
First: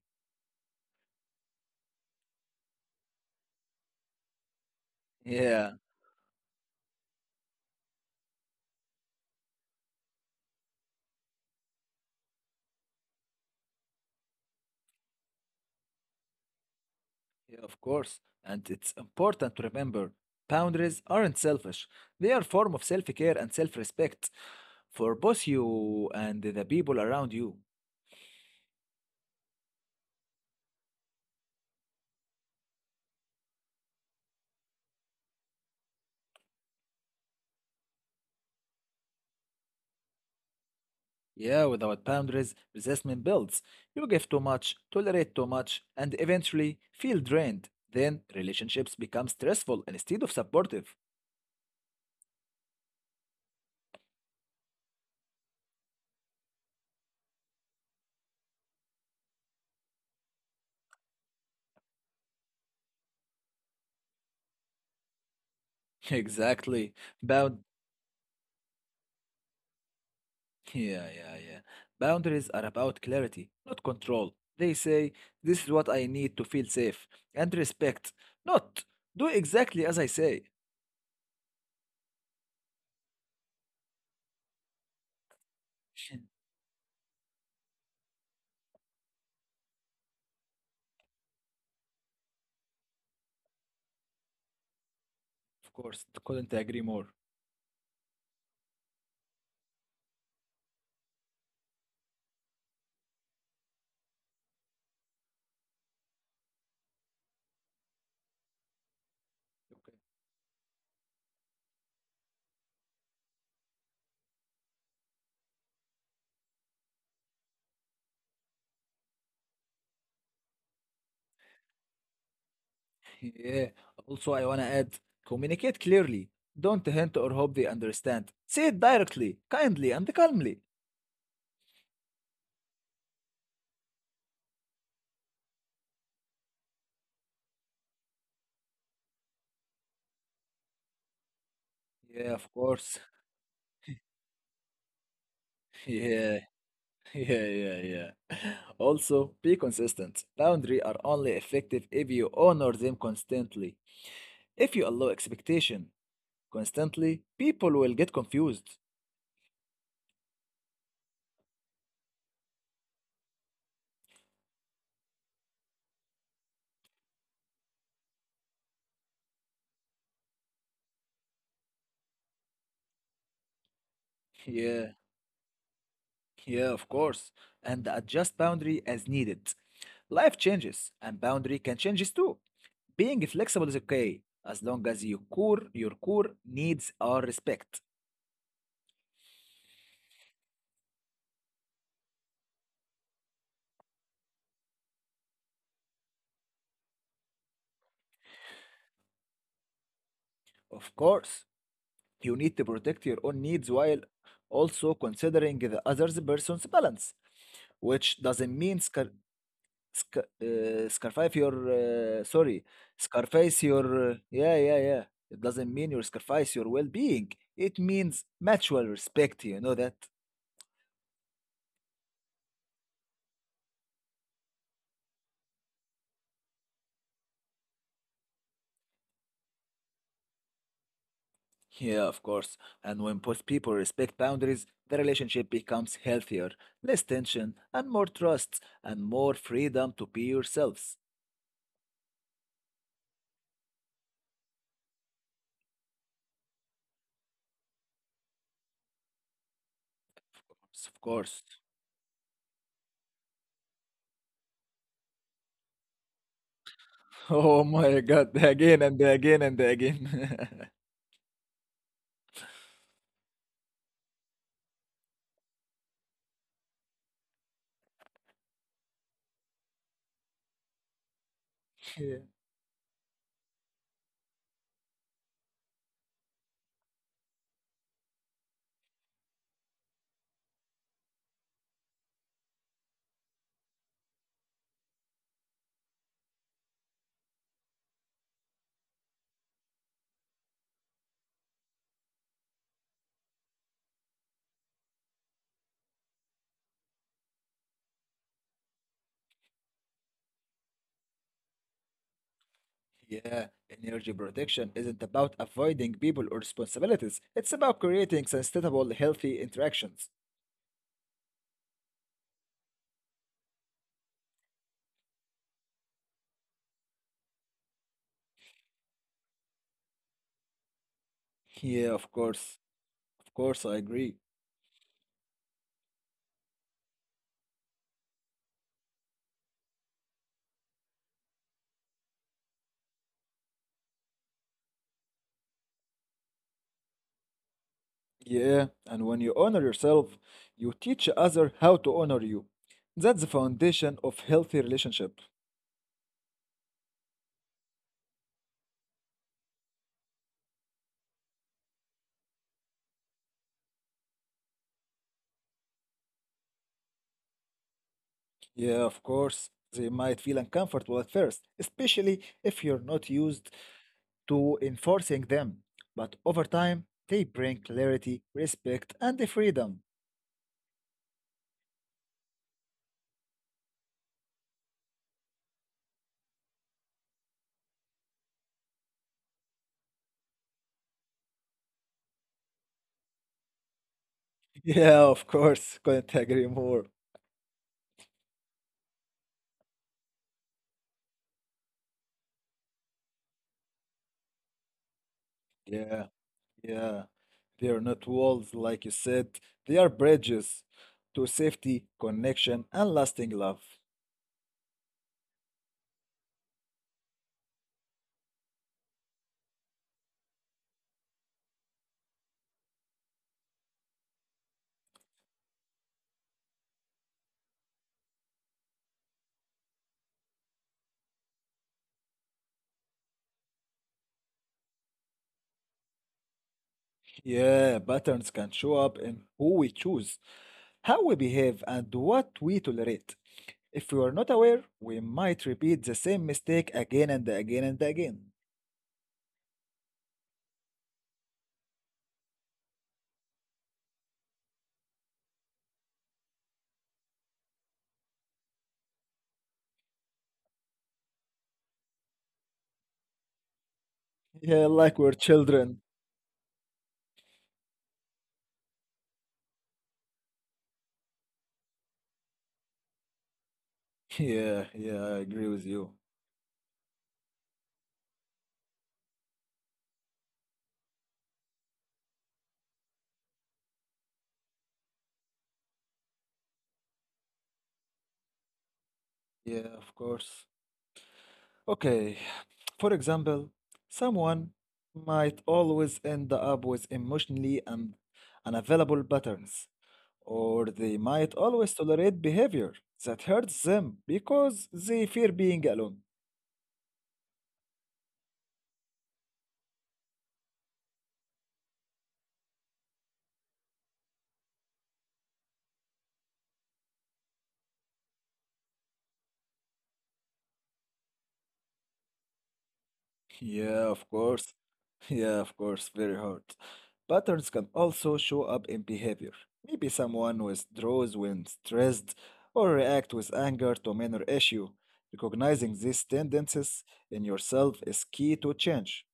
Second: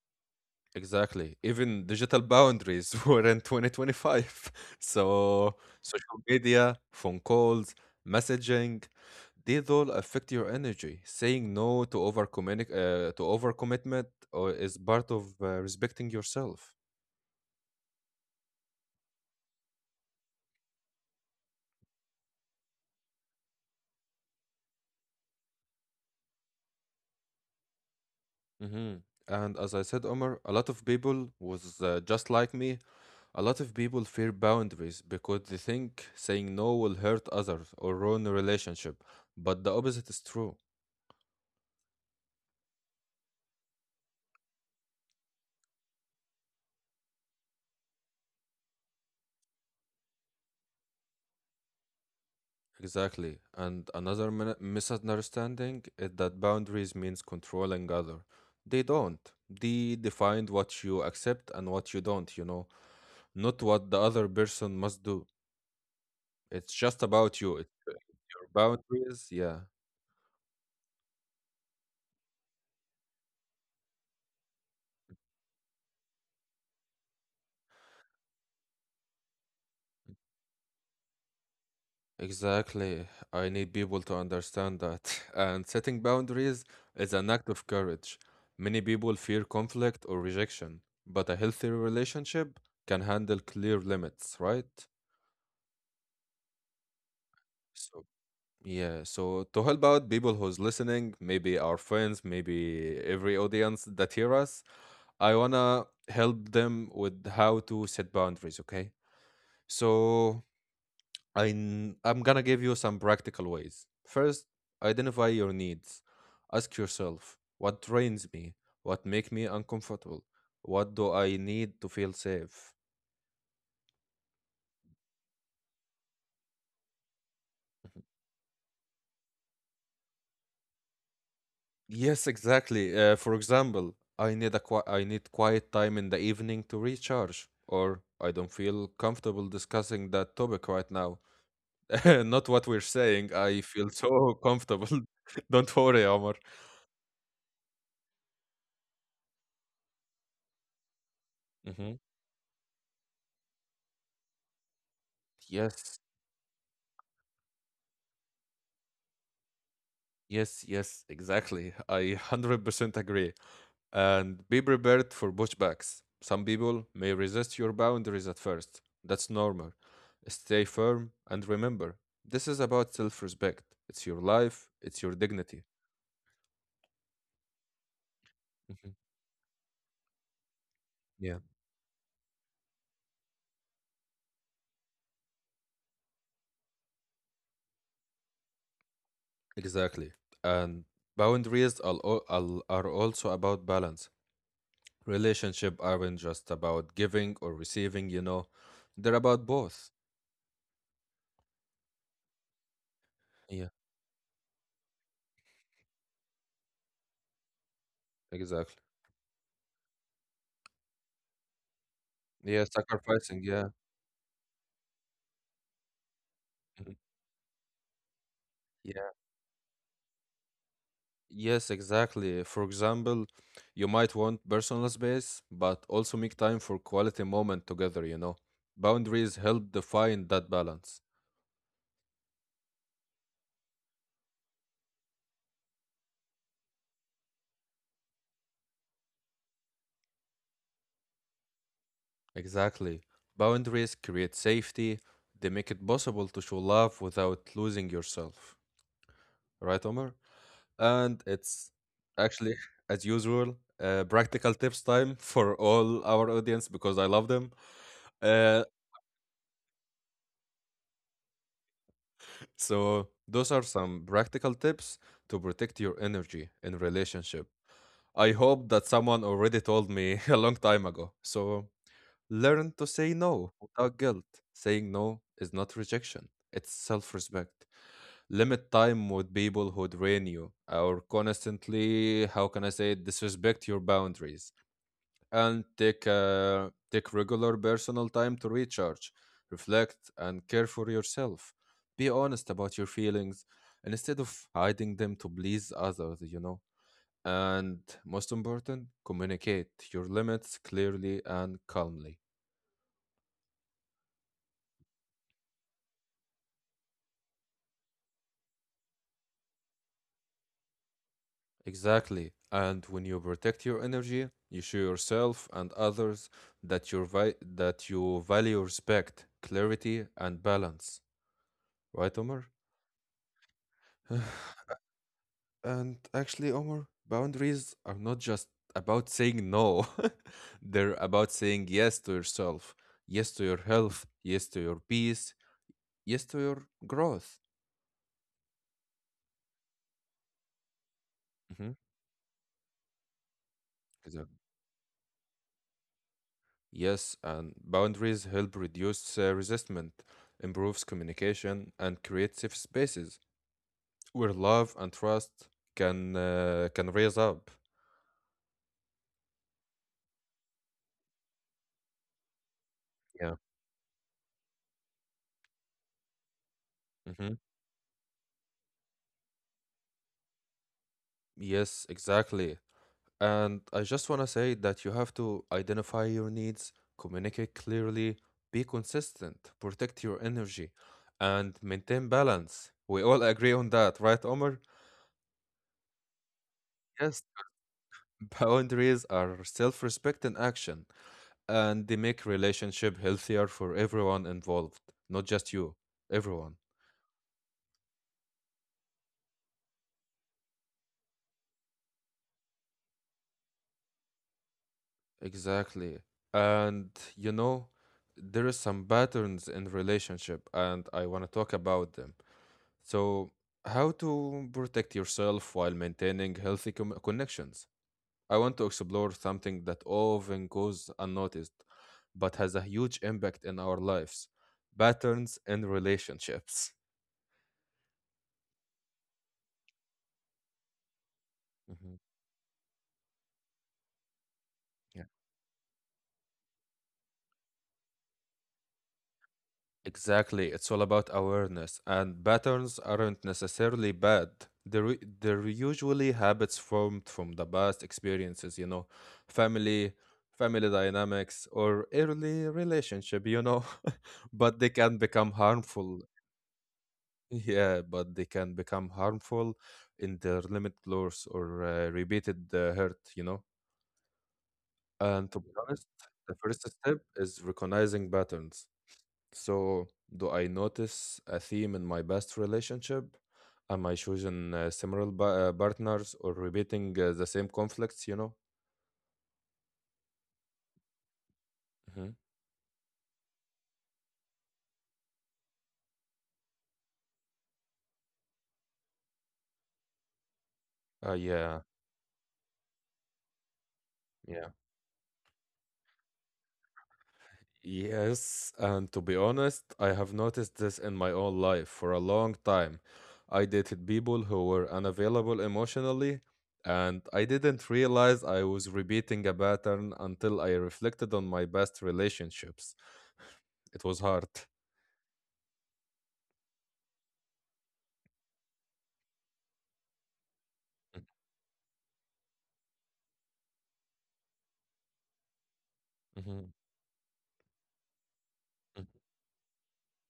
Exactly. Even digital boundaries were in 2025. So Yeah, social media, phone calls, messaging. These all affect your energy. Saying no to over to overcommitment or is part of respecting yourself. yeah, of course. And it's important to remember boundaries aren't selfish, they are a form of self care and self respect for both you and the people around you. Hmm. And as I said, Omar, a lot of people was just like me. A lot of people fear boundaries because they think saying no will hurt others or ruin a relationship. But the opposite is true. Yeah, without boundaries, resentment builds. You give too much, tolerate too much, and eventually feel drained. Then relationships become stressful instead of supportive. Exactly. And another misunderstanding is that boundaries means controlling other. They don't. They define what you accept and what you don't, you know, not what the other person must do. It's just about Exactly. you. It's Bound your boundaries. Yeah. yeah, yeah, yeah. Boundaries are about clarity, not control. They say, this is what I need to feel safe and respect, not do exactly as I say. Exactly. I need people to understand that. And setting boundaries is an act of courage. Many people fear conflict or rejection, but a healthy relationship can handle clear limits, right? Of course, couldn't agree more. So yeah, so to help out people who's listening, maybe our friends, maybe every audience that hear us, I wanna help them with how to set boundaries, okay? So I'm gonna give you some practical ways. First, identify your needs. Ask yourself, what drains me? What make me uncomfortable? What do I need to feel safe? Yeah. Also, I want to add communicate clearly. Don't hint or hope they understand. Say it directly, kindly, and calmly. Yes, exactly. For example, I need a I need quiet time in the evening to recharge, or I don't feel comfortable discussing that topic right now. Not what we're Yeah, of saying. course. I feel so comfortable. Don't worry, Omar. Yeah, yeah, yeah, yeah. Also, be consistent. Boundaries are Hmm. only effective if you honor them constantly. If you Yes, allow expectation constantly, people will get confused. yes, yes, exactly. I 100% agree. And be prepared for pushbacks. Some people may resist your boundaries at first. That's normal. Stay firm and remember, this is about self respect. It's your life, it's your Yeah, dignity. yeah, of course. And Mhm. adjust boundary as needed. Life Yeah, changes, and boundary can change too. Being flexible is okay as long as your core needs are respected. exactly. And boundaries are, are also about balance. Relationship aren't just about giving or receiving, you know, they're about both. Of course, you need to protect Yeah, your own needs while also considering the other person's balance, exactly. which doesn't mean scarface your Yeah, sacrificing. sorry Yeah. scarface your yeah yeah yeah. It doesn't mean you Mhm. sacrifice your well-being. It means mutual respect. You know that. Yes, exactly. For example, you might want personal space, but also make time for quality moment together. Boundaries help define that balance. Yeah, of course. And when both people respect boundaries, the relationship becomes healthier, less tension, and more trust, and more freedom to be yourselves. Exactly. Boundaries create safety. They make it possible to show love without losing yourself. Right, Omar? And it's Of course. actually, as usual, practical tips time for all our audience because I love them. Oh Uh, my God, again and again and again. So, those are some practical tips to protect your energy in relationship. I hope that someone already told me a long time ago. So, learn to Yeah. say no without guilt. Saying no is not rejection, it's self-respect. Limit time with people who drain you or constantly, how can I say, it, disrespect your boundaries and take regular personal time to recharge, reflect, and care for yourself. Be honest about your feelings instead of hiding them to please others. And most important, communicate your limits clearly and calmly. Yeah, energy protection isn't about avoiding people or responsibilities. It's about creating sustainable, healthy interactions. Exactly. And when you protect your energy, you show yourself and others that that you value respect, clarity, and balance. Right, Omar? Yeah, of course. Of course, I agree. And actually, Omar, boundaries are not just about saying no, they're about saying yes to yourself, yes to your health, yes to your peace, yes to your growth. Yeah, and when you honor yourself, you teach Hmm. others how to honor you. That's the Exactly. foundation of healthy relationship. Yes, and boundaries help reduce resentment, improves communication, and create safe spaces where love and trust can raise up. Yeah, of course, they might feel uncomfortable at first, especially if Yeah. you're not used to enforcing them. But over Hmm. time, they bring clarity, respect, and the freedom. Yes, exactly. And I just want to say that you have to identify your needs, communicate clearly, be consistent, protect your energy, and maintain balance. We all agree on that, right, Omar? Yeah, of course, couldn't agree Yes. more. Boundaries are self respect in action, and they make relationship healthier for everyone involved, not just you, everyone. Yeah, yeah. They are not walls, like you said, they are bridges to safety, connection, and lasting love. Exactly. And you know, there is some patterns in relationship and I want to talk about them. So, how to protect yourself while maintaining healthy connections? I want to explore something that often goes unnoticed but has a huge impact in our lives, patterns in relationships. Yeah, patterns can show up in who we choose, how we Mhm. behave, and what we tolerate. If we are not aware, we might repeat the same mistake again and again and again. Exactly. It's all about awareness, and patterns aren't necessarily bad. They're, they're usually habits formed from the past experiences, you know, family, family dynamics, or early relationship, you know, but they can Yeah, become like we're harmful. children. Yeah, but they can become harmful in their limit loss or repeated hurt, you know. Yeah, And to be yeah, I honest, agree with the you. first step is recognizing patterns so, do I notice a theme in my past relationship? Am I choosing similar partners or repeating the same conflicts, you know? Yeah, of course. Hmm. Okay, for example, someone might always end up with emotionally unavailable patterns, or they Yeah, might always tolerate behavior that hurts yeah. them because they fear being alone. Yes, and to be honest, I have noticed this in my own life for a long time. I dated people who were unavailable emotionally, and I didn't realize I was repeating a pattern until I reflected on my past relationships. It was hard. Yeah, of course. Yeah, of course, very hard. Patterns can also show up in behavior. Maybe someone withdraws when stressed or react with anger to a minor issue. Recognizing Mhm, these tendencies in yourself mhm. is key to change.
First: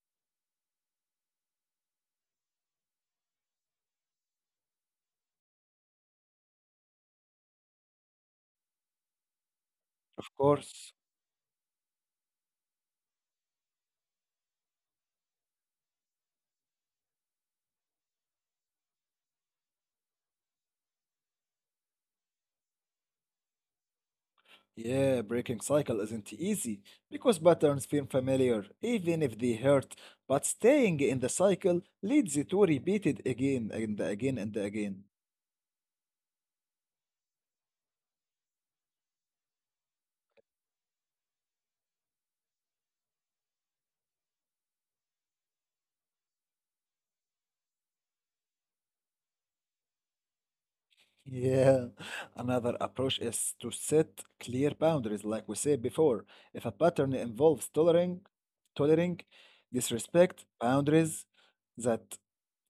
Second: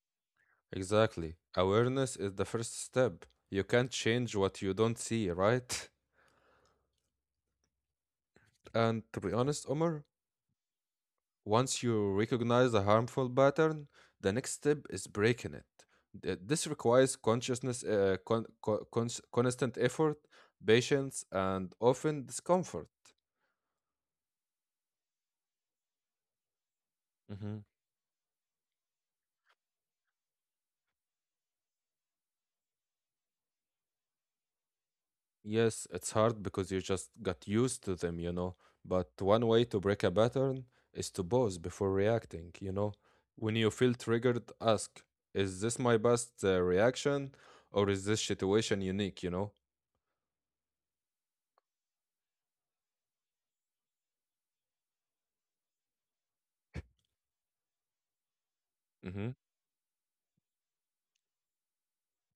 Exactly. Awareness is the first step. You can't change what you don't see, right? And to be honest, Omar, Of course. once you recognize a harmful pattern, the next step is breaking it. This requires consciousness, constant effort, patience, and often discomfort. Yeah, breaking cycle isn't easy because Mhm. patterns feel familiar, even if they hurt, but staying in the cycle leads you to repeat it again and again and again. Yes, it's hard because you just got used to them, you know. But one way to break a pattern is to pause before reacting, you know. When you feel triggered, ask, is this my best reaction or is this situation unique, you know? Yeah, another approach is to set clear boundaries, like we said before. If a pattern involves tolerating Hmm. disrespect, boundaries that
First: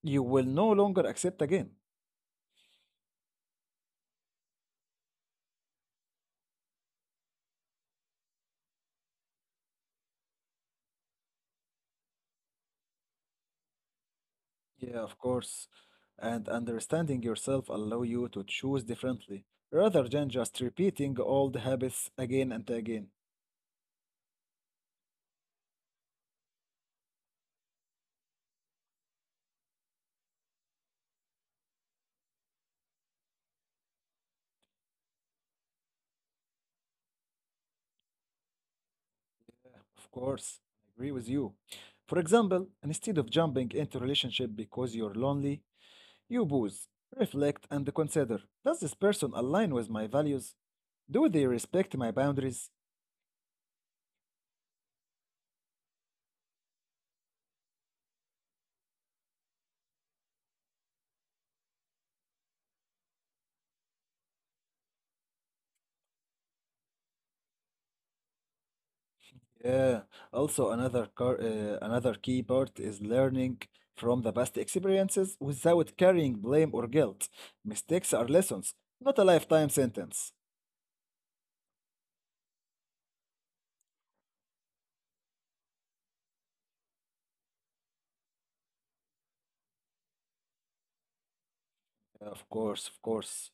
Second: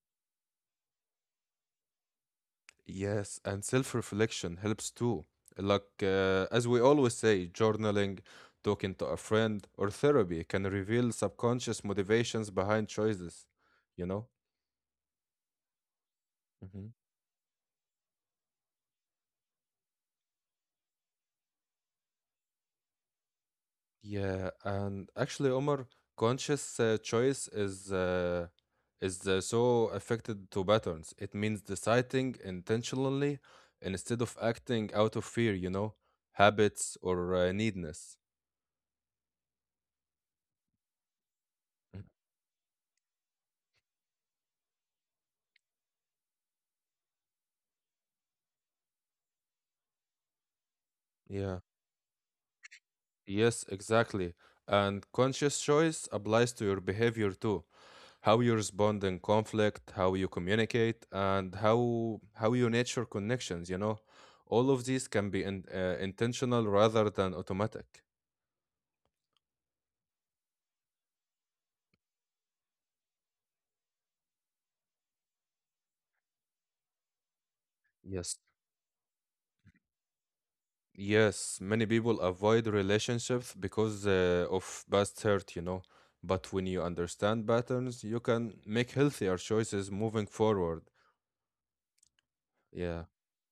you will no longer accept again. Yes, and self reflection helps too. Like, as we always say, journaling, talking to a friend, or therapy can reveal subconscious motivations behind choices, you know? Yeah, of course. And Mm-hmm. understanding yourself allow you to choose differently, rather than just repeating old habits again and again. Yeah, and actually, Omar, conscious choice is so affected to patterns. It means deciding intentionally instead of acting out of fear, you know, habits or needness. Of course, I agree with you. Mm. For example, instead of jumping into relationship because you're lonely, you pause, reflect, and consider, does this person align with my values? Do they Yeah. respect my boundaries? Yes, exactly. And conscious choice applies to your behavior too. How you respond in conflict, how you communicate, and how you nature connections, you know. All of these can be in, intentional rather than automatic. Yeah. Also, another key part is learning from the past experiences without carrying blame or guilt. Mistakes are Yes. lessons, not a lifetime sentence. Yes, many people avoid relationships because of past hurt, you know. But when you understand patterns, you can make healthier choices moving forward. Yeah, of course, of Yeah. course.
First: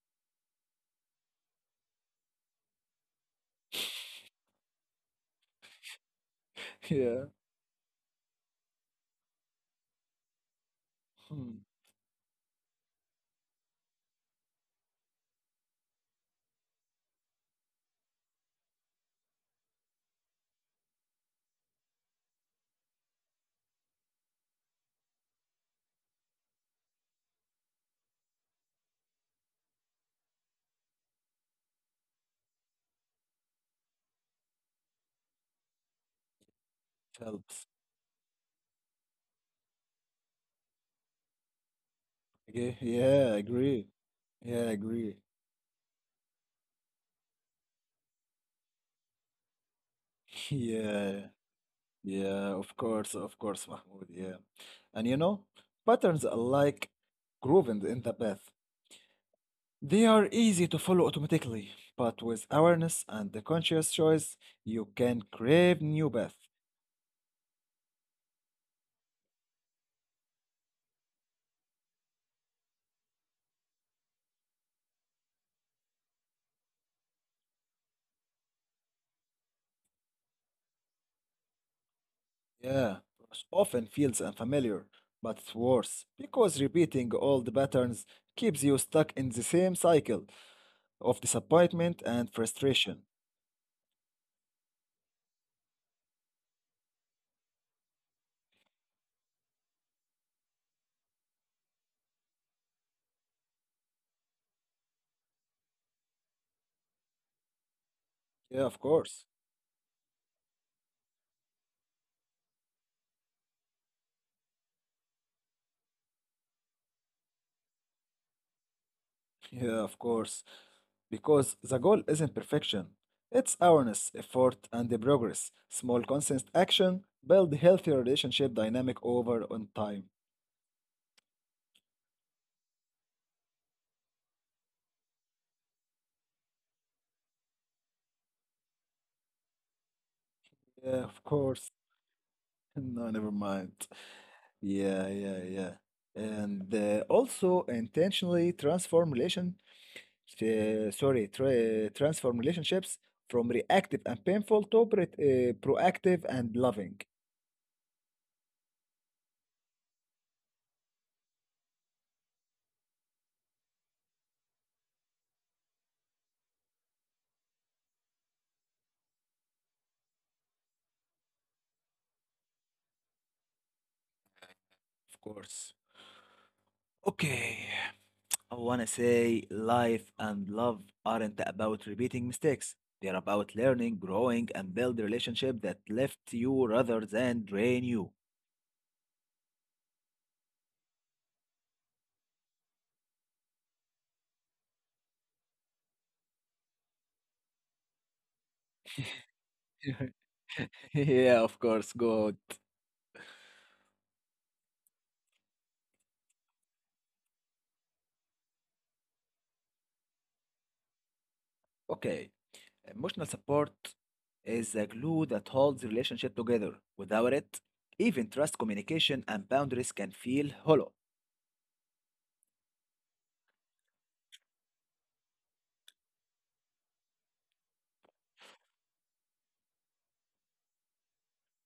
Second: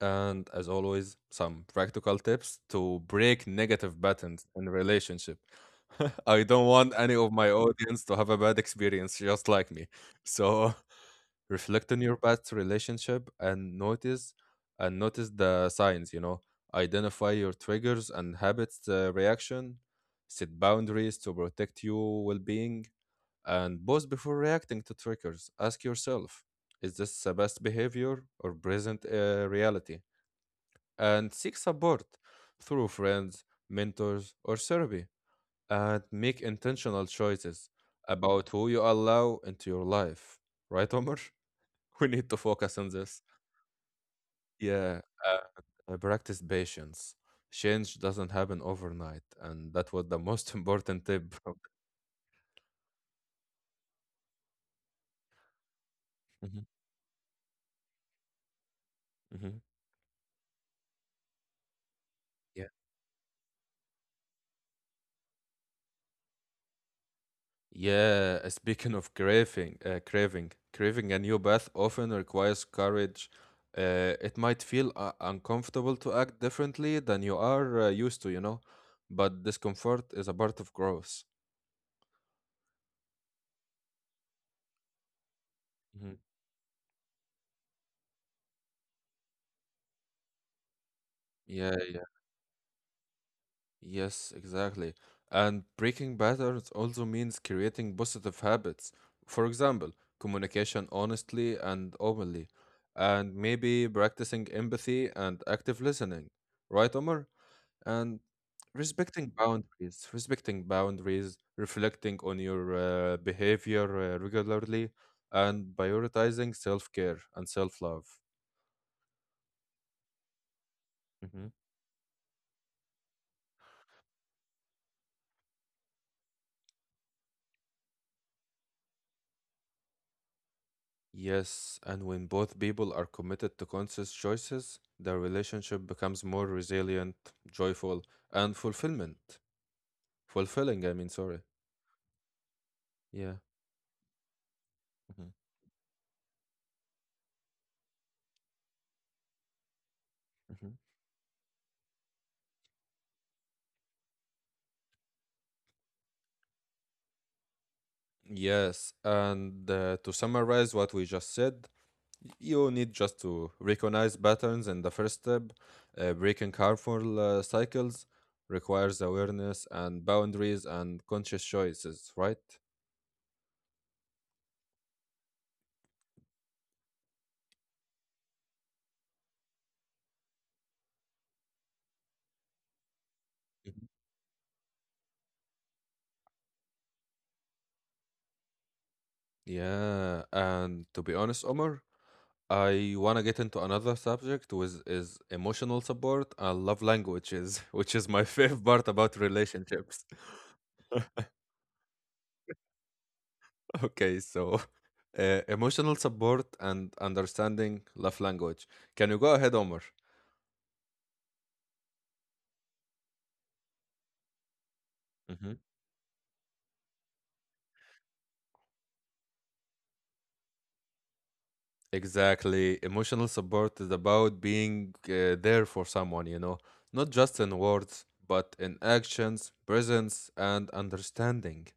And as always, some practical tips to break negative patterns in relationship. I don't want any Yeah. of my audience to have a bad experience just like me. So Hmm. reflect on your past relationship and notice the signs, you know. Identify your triggers and habits reaction, set boundaries to protect your well-being, and pause before reacting to triggers. Ask yourself, is this a best behavior or present reality? And seek support through friends, mentors, or therapy, and make intentional Helps. choices about who you allow into your life. Right, Omar? We need to Okay. focus on this. Yeah, I agree. Yeah, I Yeah, agree. Practice patience. Change doesn't happen overnight, and that was the most important Yeah. tip. Yeah, of course, Mahmoud. Yeah. And you know, patterns are Mhm, like grooving in the path. mhm. They are easy to follow automatically, but with awareness and the conscious choice, you can crave new path. Yeah, speaking of craving, craving a new bath often requires courage. It might feel uncomfortable to act differently than you are used to, you know, but discomfort is a part of growth. Yeah, which often feels unfamiliar, but it's worse Mhm. because repeating old patterns keeps you stuck in the same cycle of Yeah, disappointment yeah, and frustration. yes, exactly. And breaking patterns also means creating positive habits. For example, communication honestly and openly, and maybe practicing empathy and active listening. Right, Omar? And Yeah, of course. respecting boundaries, reflecting on your behavior regularly, and prioritizing self-care and self-love. Yeah, of course. Mhm. Because the goal isn't perfection. It's awareness, effort, and the progress. Small, consistent action build healthy relationship dynamic over on time. Yes, and when both people are committed to conscious choices, their relationship becomes more resilient, joyful, and fulfillment, fulfilling I Yeah, mean, of sorry. course. No, never Yeah. mind. Yeah, Mhm. yeah, yeah. And also intentionally transform Mhm. Transform relationships from reactive and painful to proactive and loving. Yes, and to summarize what we just said, you need just to recognize patterns in the first step. Breaking harmful cycles requires awareness and boundaries and conscious choices, right? Of course. Okay. I want to say life and love aren't about repeating mistakes. They're about Mhm. learning, growing, and build relationship that lift you rather than drain you. Yeah, and to be honest, Omar, I want to get into another subject, which is emotional support and love languages, which is my favorite part about relationships. Yeah, of course, good. Okay, so emotional support and understanding love language. Can you go ahead, Omar? Okay, emotional support is the glue that holds relationship together. Without it, even trust, communication, and boundaries can feel hollow. Exactly. Emotional support is about being there for someone, you know, not just in words, but in actions, presence, and understanding.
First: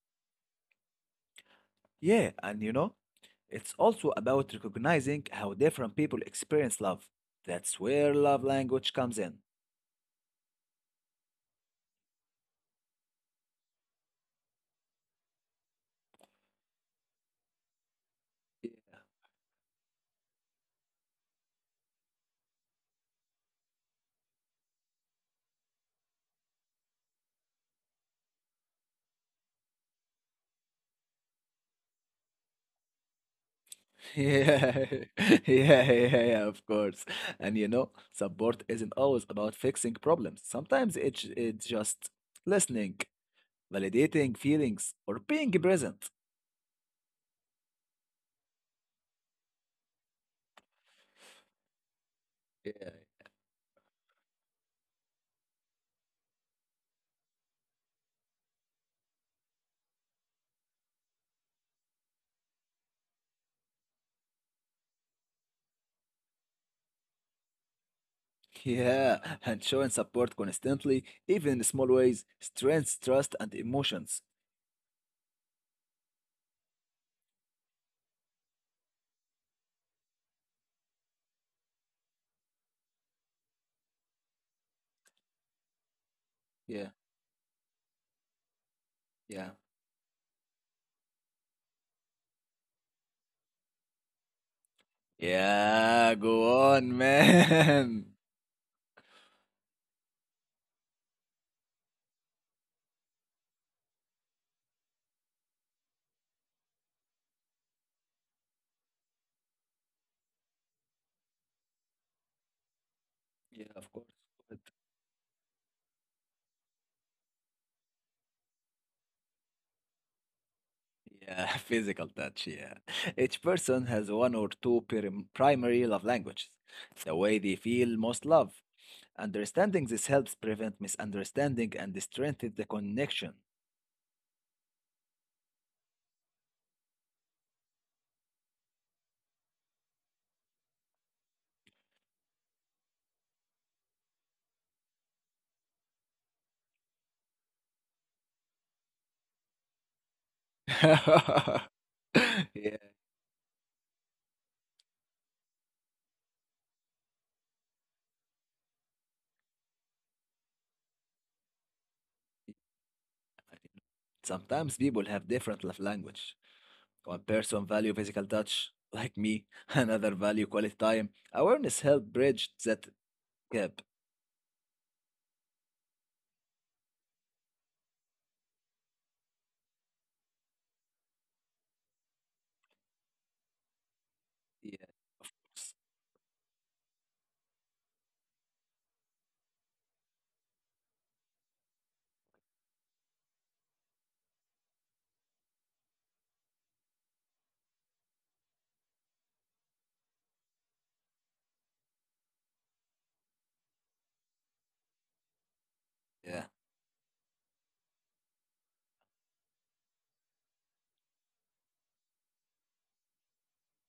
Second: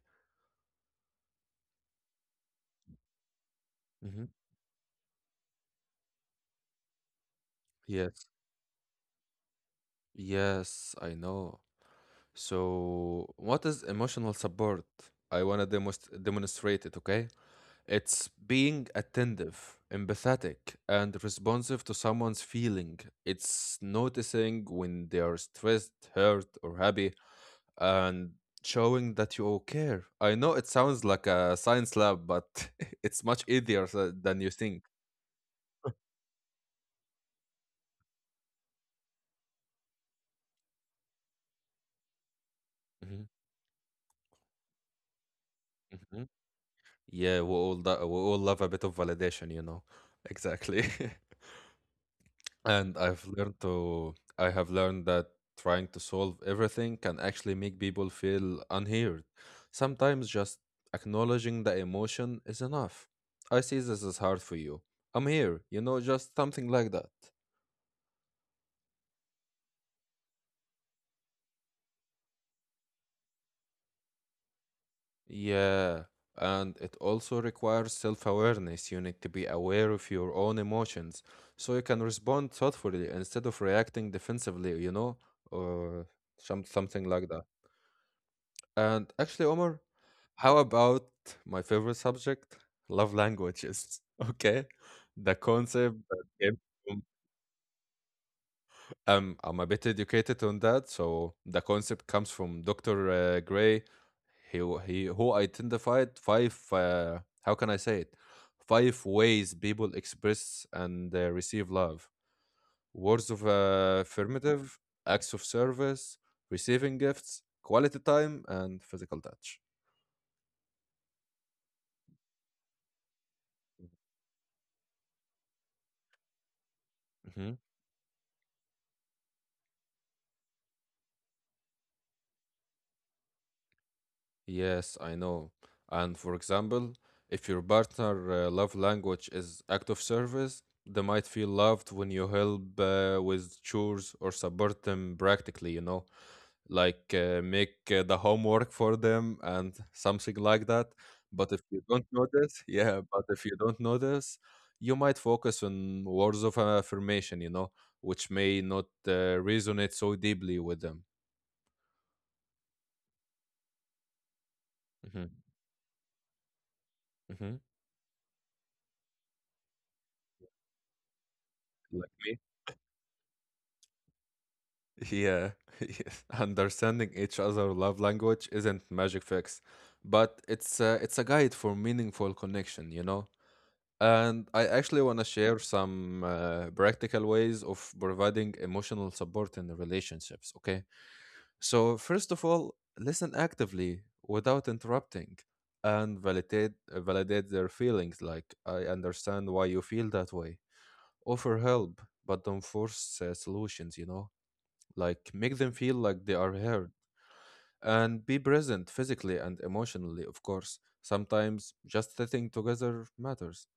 Yeah, and you know, it's also Hmm. about recognizing how different people experience love. That's where Yes. love language comes in. Yes, I know. So, what is emotional support? I want to demonstrate it, okay? It's being attentive, empathetic, and responsive to someone's feeling. It's noticing when they are stressed, hurt, or happy and showing that you care. I know it sounds like a science lab, but it's much easier than you Yeah, think. yeah, yeah, yeah, of course. And you know, support isn't always about fixing problems. Sometimes it's just listening, Hmm. validating feelings, or being present. Hmm. Yeah, we we all love a bit of validation, you know. Exactly. Yeah. And I have learned that trying to solve everything can actually make people feel unheard. Sometimes just acknowledging the emotion is enough. I see this is hard for you. I'm here, you know, just something like that. Yeah, and showing support constantly, even in small ways, strengths trust and emotions. Yeah, and it also requires self-awareness. You need to be aware of your own emotions so you can respond thoughtfully instead of reacting defensively, you know, or some, Yeah, something like that. And yeah. actually, Omar, how about my favorite subject, love languages? Okay, the concept Yeah, that go on, came man. I'm a bit educated on that, so the concept comes from Doctor Gray. He who identified five. How can I say it? Five ways people express and receive love: words of Yeah, of course. Affirmative, acts of service, receiving gifts, quality time, and physical touch. Yeah, physical touch, yeah. Each person has one or two primary love languages, the way they Mm-hmm. feel most love. Understanding this helps prevent misunderstanding and strengthen the connection. Yes, I know. And for example, if your partner love language is act of service, they might feel loved when you help with chores or support them practically, you know, like make the homework for them and something like that. But if you don't notice, Yeah. yeah, but if you don't notice, you might focus on words of affirmation, you know, which may not resonate so deeply with them. Sometimes people have Hmm. different love language. One person Hmm. value physical touch, like me, another value quality time. Awareness help Like me? bridge that gap. Yeah, yes. Understanding each other love language isn't magic fix, but it's a guide for meaningful connection, you know. And I Yes. actually want to share some practical ways of providing emotional support in the relationships. Okay, so first of all, listen actively without interrupting, and validate their feelings. Like, I understand why you feel that way. Offer help, but don't force solutions. You know, like make them feel like Yeah. they are heard, and be present physically and emotionally. Of course, sometimes just sitting together matters.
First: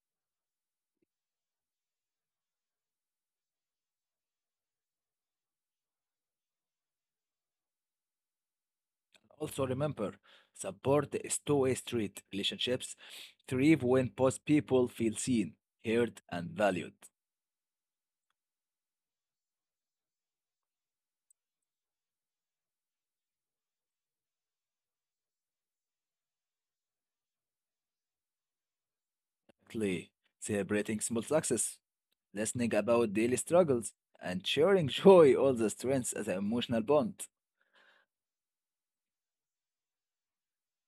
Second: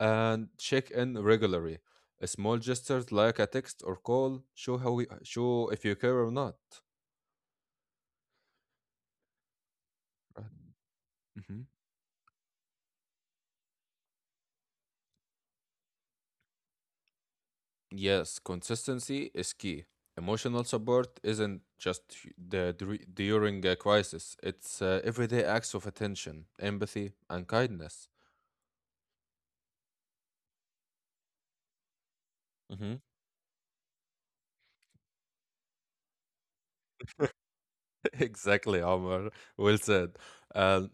And check in regularly. Small gestures like a text or call show how we show if you care or not, Also remember, right? support is Mhm. two-way street. Relationships thrive when both people feel seen, heard, and valued. Yes, consistency is key. Emotional support isn't just during a crisis, it's everyday acts of attention, empathy, and kindness. Lastly, celebrating small success, listening Mhm. about daily struggles, and sharing joy all the strengths as an emotional bond. Exactly, Omar. Well said. Uh,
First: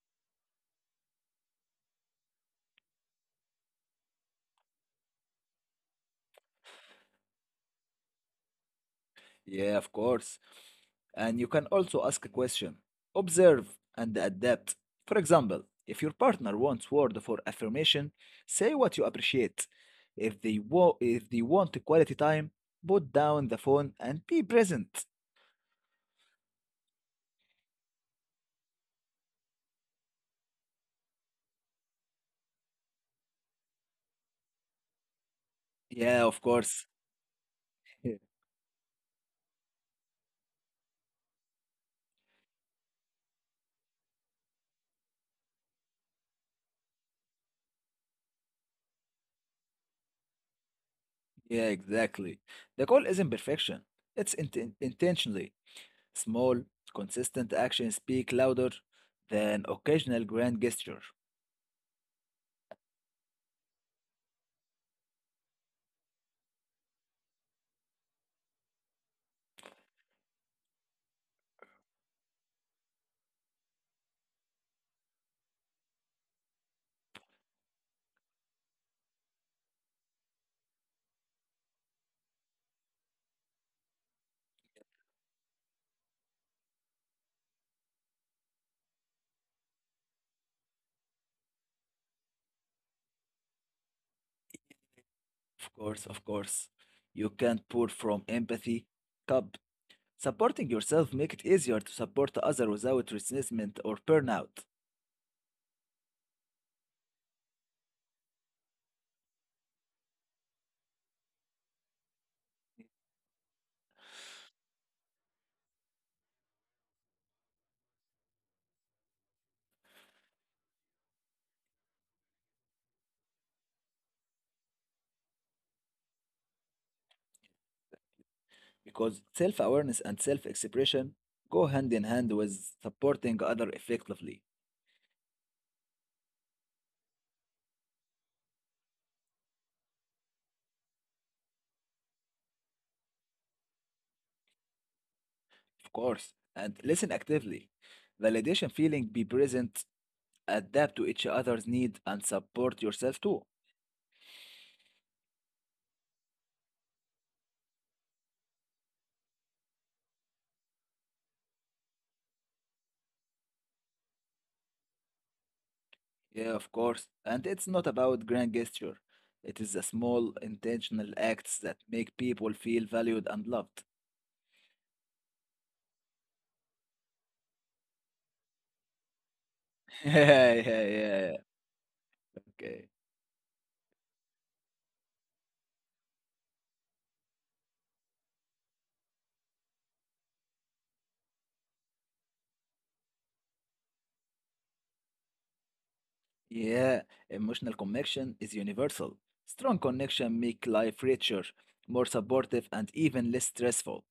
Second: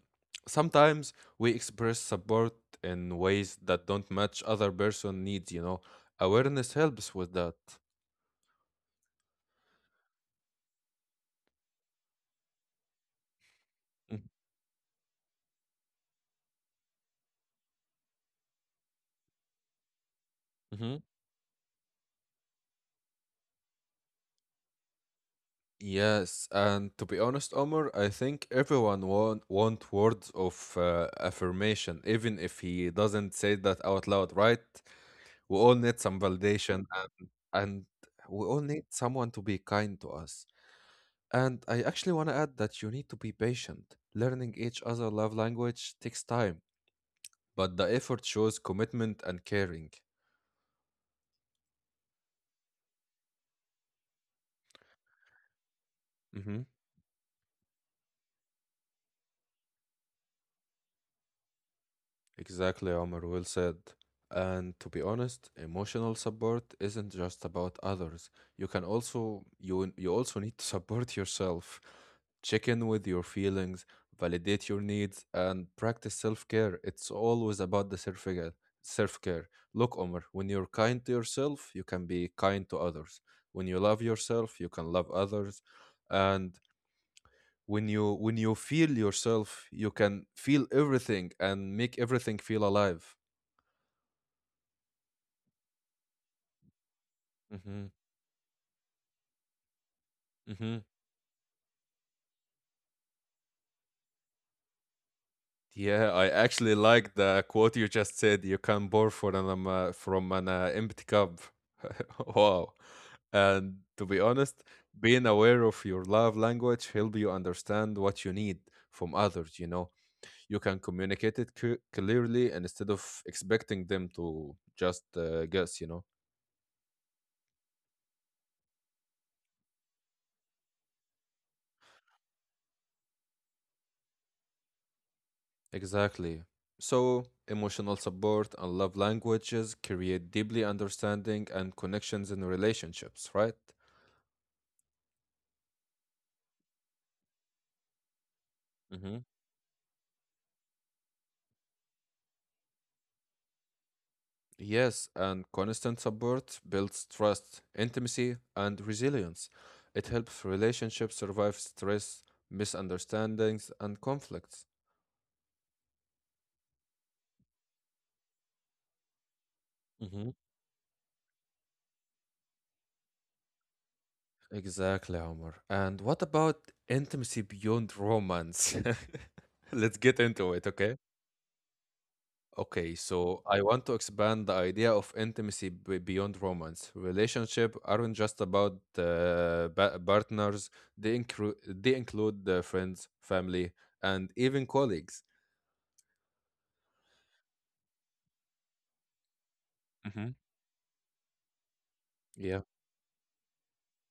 Sometimes we express support in ways that don't match other person needs, you know. Awareness helps with that. Yeah, of course. And you can also ask a question, observe and adapt. For example, if your partner wants word for affirmation, say what you appreciate. Hmm. If they want quality time, put down the phone and be present. Yes, and to be honest, Omar, I think everyone want words of affirmation, even if he doesn't say that out loud, right? We all need some Yeah, of validation, course. and Yeah, we all need someone to be kind to us. And I actually want to add that you need to be patient. Learning each other love language takes time, but the effort shows commitment and caring. yeah, exactly. The goal isn't perfection. It's intentionally small, Mhm. consistent actions speak louder than occasional grand gesture. Exactly, Omar, well said. And to be honest, emotional support isn't just about others. You also need to support yourself. Check in with your feelings, validate your needs, and practice self-care. It's always about the self-care. Self-care. Look, Omar, when you're kind to yourself, you can be kind to others. When you love yourself, you can love others. And when you feel yourself, you can feel everything and make everything feel alive. Of course, of course. You can't Hmm. pour from empathy cup. Supporting Hmm. yourself make it easier to support others without resentment or burnout. Yeah, I actually like the quote you just said: you can pour from an empty cup. Wow. And to be honest, being aware of your love language help you understand what you need from others, you know. You can communicate it clearly, and instead of expecting them to just guess, you know. Because self-awareness and self-expression go hand in hand with supporting other effectively. Exactly. So, emotional support and love languages create deeply understanding and connections in relationships, right? Of course. And listen actively. Validation feeling Hmm. be present, adapt to each other's need and support yourself too. Yes, and constant support builds trust, intimacy, and resilience. It helps relationships survive stress, misunderstandings, and conflicts. Yeah, of course. And it's not about grand gesture. It is the Hmm. small, intentional acts that make people feel valued and loved. Exactly, Omar. And what about intimacy beyond romance? Let's get into Yeah, it, yeah, okay? yeah. Okay. Okay, so I want to expand the idea of intimacy beyond romance. Relationship aren't just about partners; they include friends, family, and even colleagues. Yeah, emotional connection is universal. Strong Hmm. connection make life richer, more Yeah, supportive, and even less stressful.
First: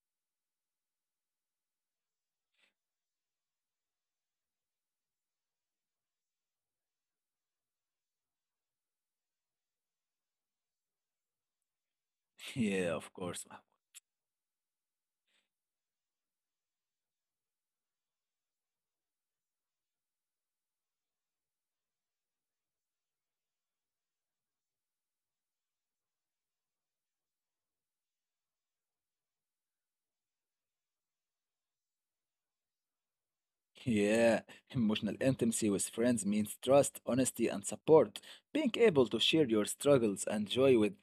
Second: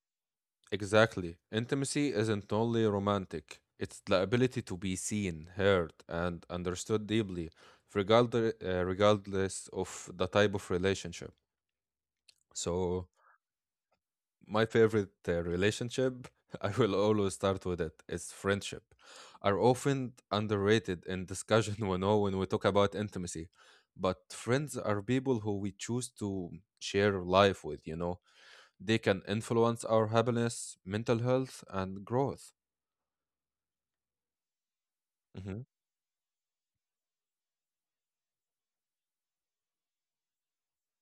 exactly. Intimacy isn't only romantic, it's the ability to be seen, heard, and understood deeply, regardless of the type of relationship. Yeah, So, of course, Mahmoud. my favorite relationship, I will always start with it, is friendship, are often underrated in discussion, you know, when we talk about intimacy. But friends are people who we choose to share life with, you know. They can influence our happiness, mental health, and growth. Yeah, emotional Mhm. intimacy with friends means trust, honesty, and support. Being able to share your struggles and joy with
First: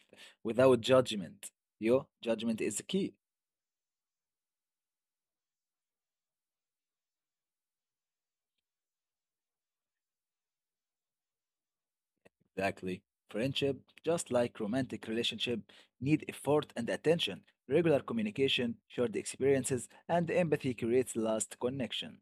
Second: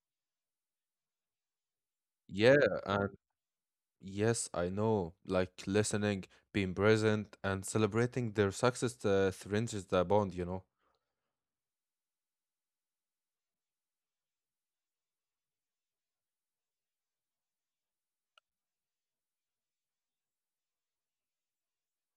without judgment. Yo, Yeah, judgment is the key. and yes, I know, like listening, being present, and celebrating their success strengthens the bond, you know. Exactly. Friendship, just like romantic relationship, need effort and attention. Regular communication, shared experiences, and empathy creates last connection.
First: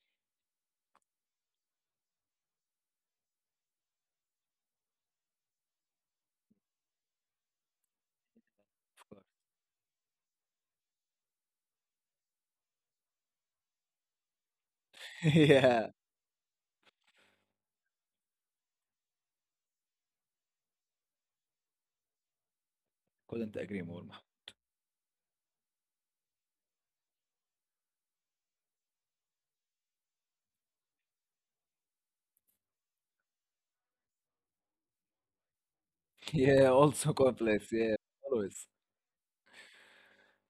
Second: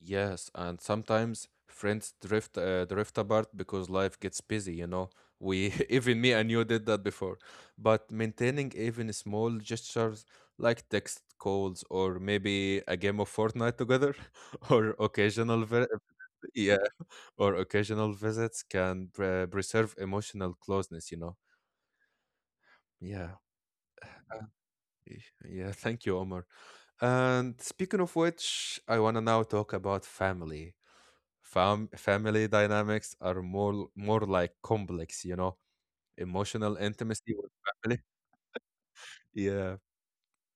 Yes, and sometimes friends drift apart because life gets busy, you know. We even me and you did that before. But maintaining even small gestures like text calls or maybe a game of Fortnite together or Yeah, yeah, or occasional visits can preserve emotional closeness, you know. Yeah. couldn't agree more, Mahmoud. Yeah, thank you, Omar. And speaking of which, I want to now talk about family. Family dynamics are more like complex, you know, Yeah, emotional also intimacy with complex. family. Yeah, always. Yeah.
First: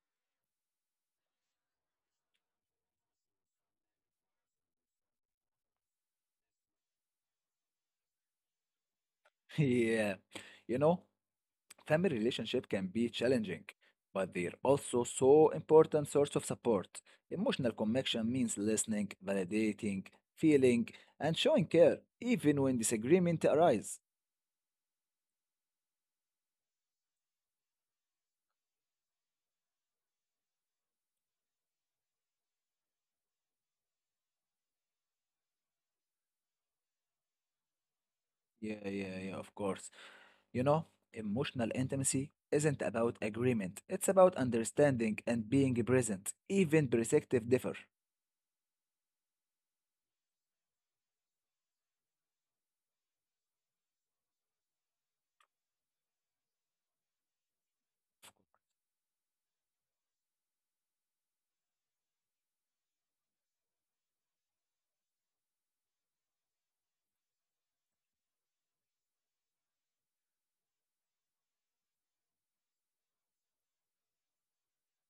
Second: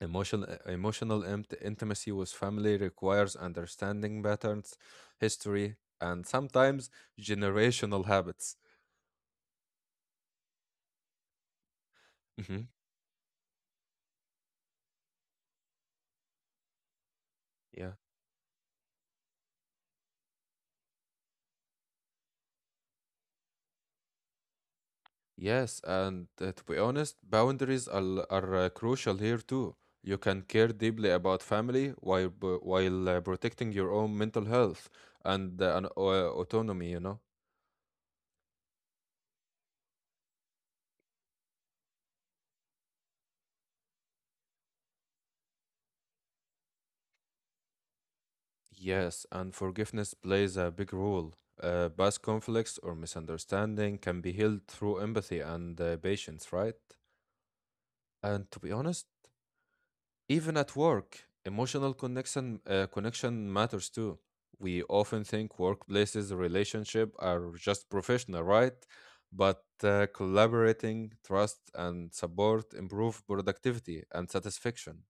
Emotional intimacy with family requires understanding patterns, history, and sometimes generational habits. Yeah, you know, family Hmm. relationship can be challenging, but they're also so important source of support. Emotional Yeah. connection means listening, validating, feeling, and showing care, even when disagreement arise. Yes, and to be honest, boundaries are crucial here too. You can care deeply about family while protecting your own mental health and autonomy, you know. Yeah, yeah, yeah, of course. You know, emotional intimacy isn't about agreement. It's about understanding and being present, even perspective differ. Yes, and forgiveness plays a big role. Past conflicts or misunderstanding can be healed through empathy and patience, right? And to be honest, even at work, emotional connection matters too. We often think workplaces relationship are just professional, right? But collaborating, trust, and support improve productivity and satisfaction.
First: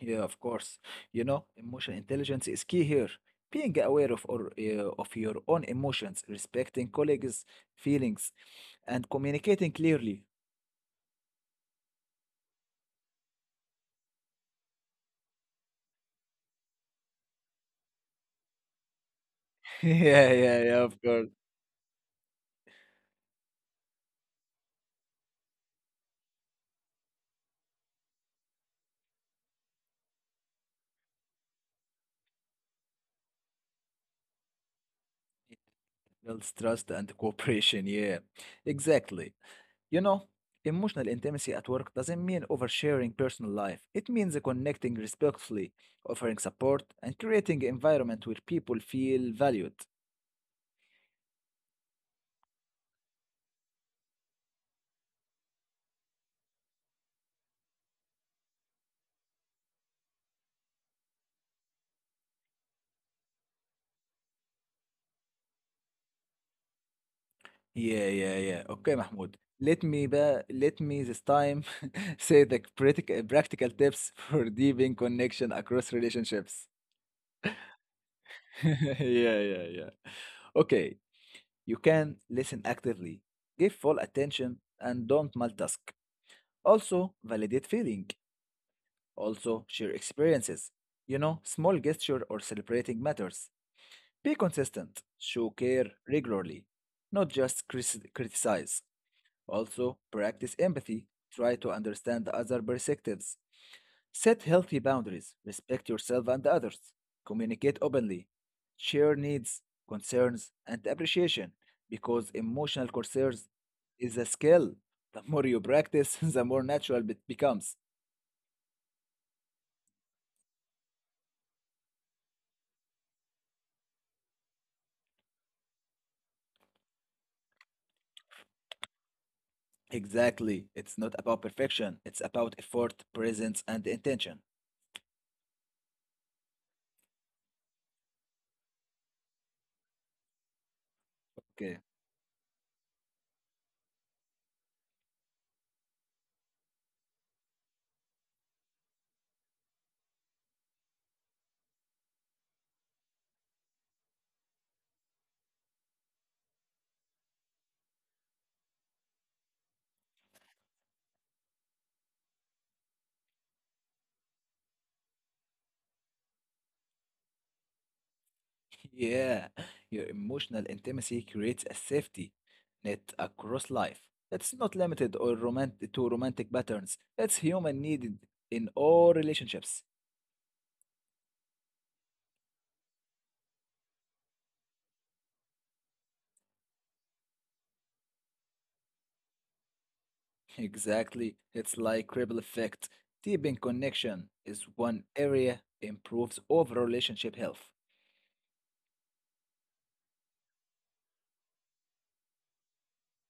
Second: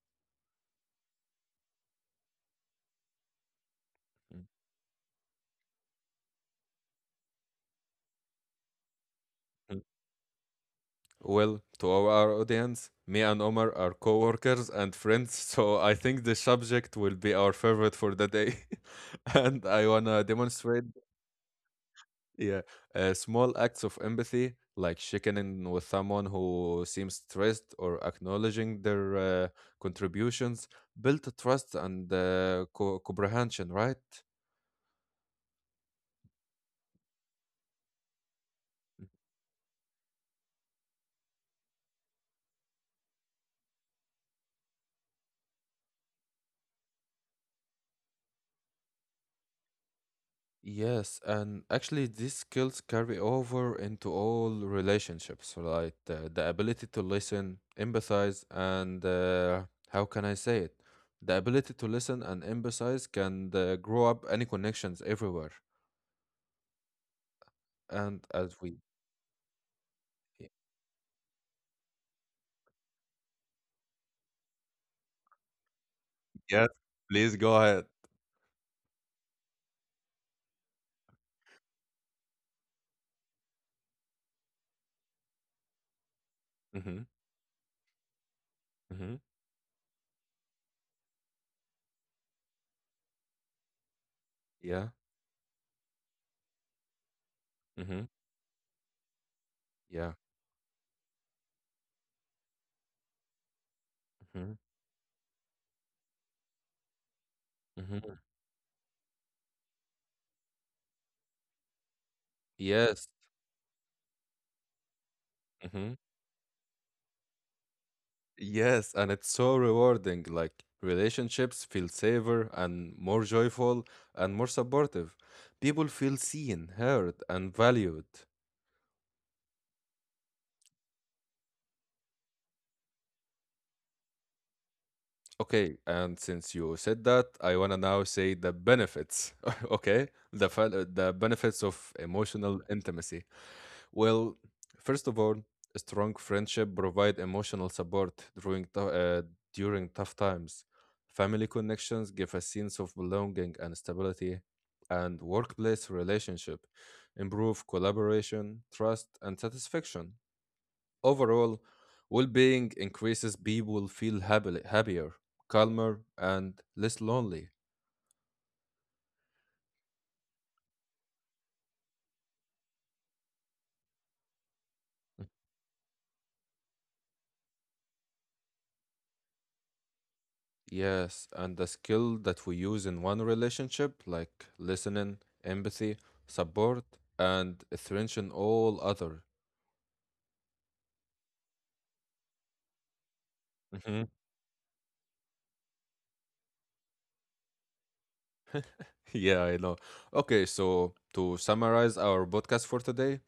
Yeah, of course. You know, emotional intelligence is key here. Being aware of or of your own emotions, respecting colleagues' feelings, and Mm. communicating clearly. Well, to our audience, me and Omar are co-workers and friends, so I think the subject will be our favorite for the day. And I wanna Yeah, demonstrate, yeah, yeah, of course. yeah, small acts of empathy, like checking in with someone who seems stressed or acknowledging their contributions, build trust and comprehension, right? Builds trust and cooperation. Yeah, exactly. You know, emotional intimacy at work doesn't mean oversharing personal life. It means connecting respectfully, offering support, and creating an environment where people feel valued. Yes, and actually, these skills carry over into all relationships, right? The ability to listen, empathize, and how can I say it? The ability to listen and empathize can grow up any connections everywhere. Yeah, And yeah, as yeah. we, Okay, Mahmoud. Y- Let me this time say the practical tips for deepening connection across relationships. Yes, please go ahead. Yeah, yeah, yeah. Okay, you can listen actively, give full attention, and don't multitask. Mhm. Also, validate feeling. Mhm. Also, share experiences. You know, small gesture or celebrating matters. Be Yeah. consistent. Show care regularly, not just Mhm. Criticize. Also, Yeah. practice empathy. Try to understand other perspectives. Set Mhm. healthy boundaries. Respect yourself and others. Communicate Mhm. openly. Share needs, concerns, and appreciation because emotional Yes. concerns is a skill. The more you practice, the more natural it becomes. Yes, and it's so rewarding. Like, relationships feel safer and more joyful and more supportive. People feel seen, heard, and valued. Exactly. It's not about perfection. It's about effort, presence, and intention. Okay, and since you said that, I wanna now say the benefits. Okay, the benefits Okay. of emotional intimacy. Well, first of all, a strong friendship provide emotional support during tou- uh, during tough times. Family connections give a sense of belonging and stability, and workplace relationship improve collaboration, trust, and satisfaction. Overall, well-being increases. People feel happier, calmer, and less lonely. Yeah. Your emotional intimacy creates a safety net across life. It's not limited or romantic to romantic patterns. It's human needed in all relationships. Yes, and the skill that we use in one relationship, like listening, empathy, support, and attention, all other. Exactly. It's like ripple effect. Deepening Mhm. connection is one area improves overall relationship health. Yeah, I know. Okay, so to summarize our podcast for today,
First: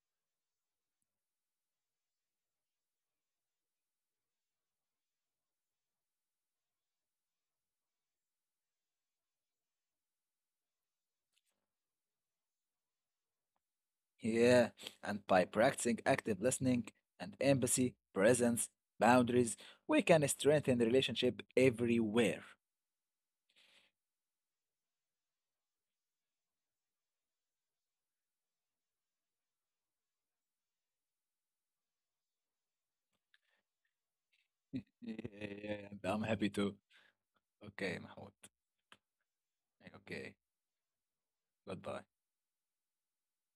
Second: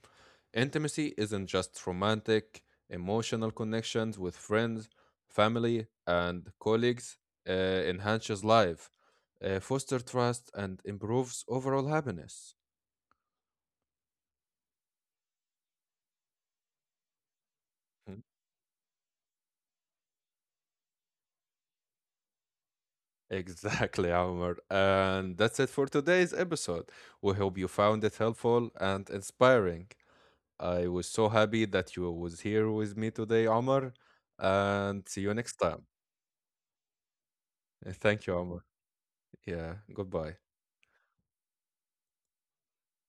intimacy isn't just romantic, emotional connections with friends, family, and colleagues, enhances life, foster trust, and improves overall happiness. Yeah, and by practicing active listening and empathy, presence, boundaries, we can strengthen the relationship everywhere. Exactly, Omar. And that's it for today's episode. We hope you found it helpful and inspiring. I was so happy that you was here with me today, Omar. Yeah, And see you next yeah, time. yeah, and I'm happy too. Okay, Thank Mahmoud. you, Omar. Yeah, Okay, goodbye. goodbye.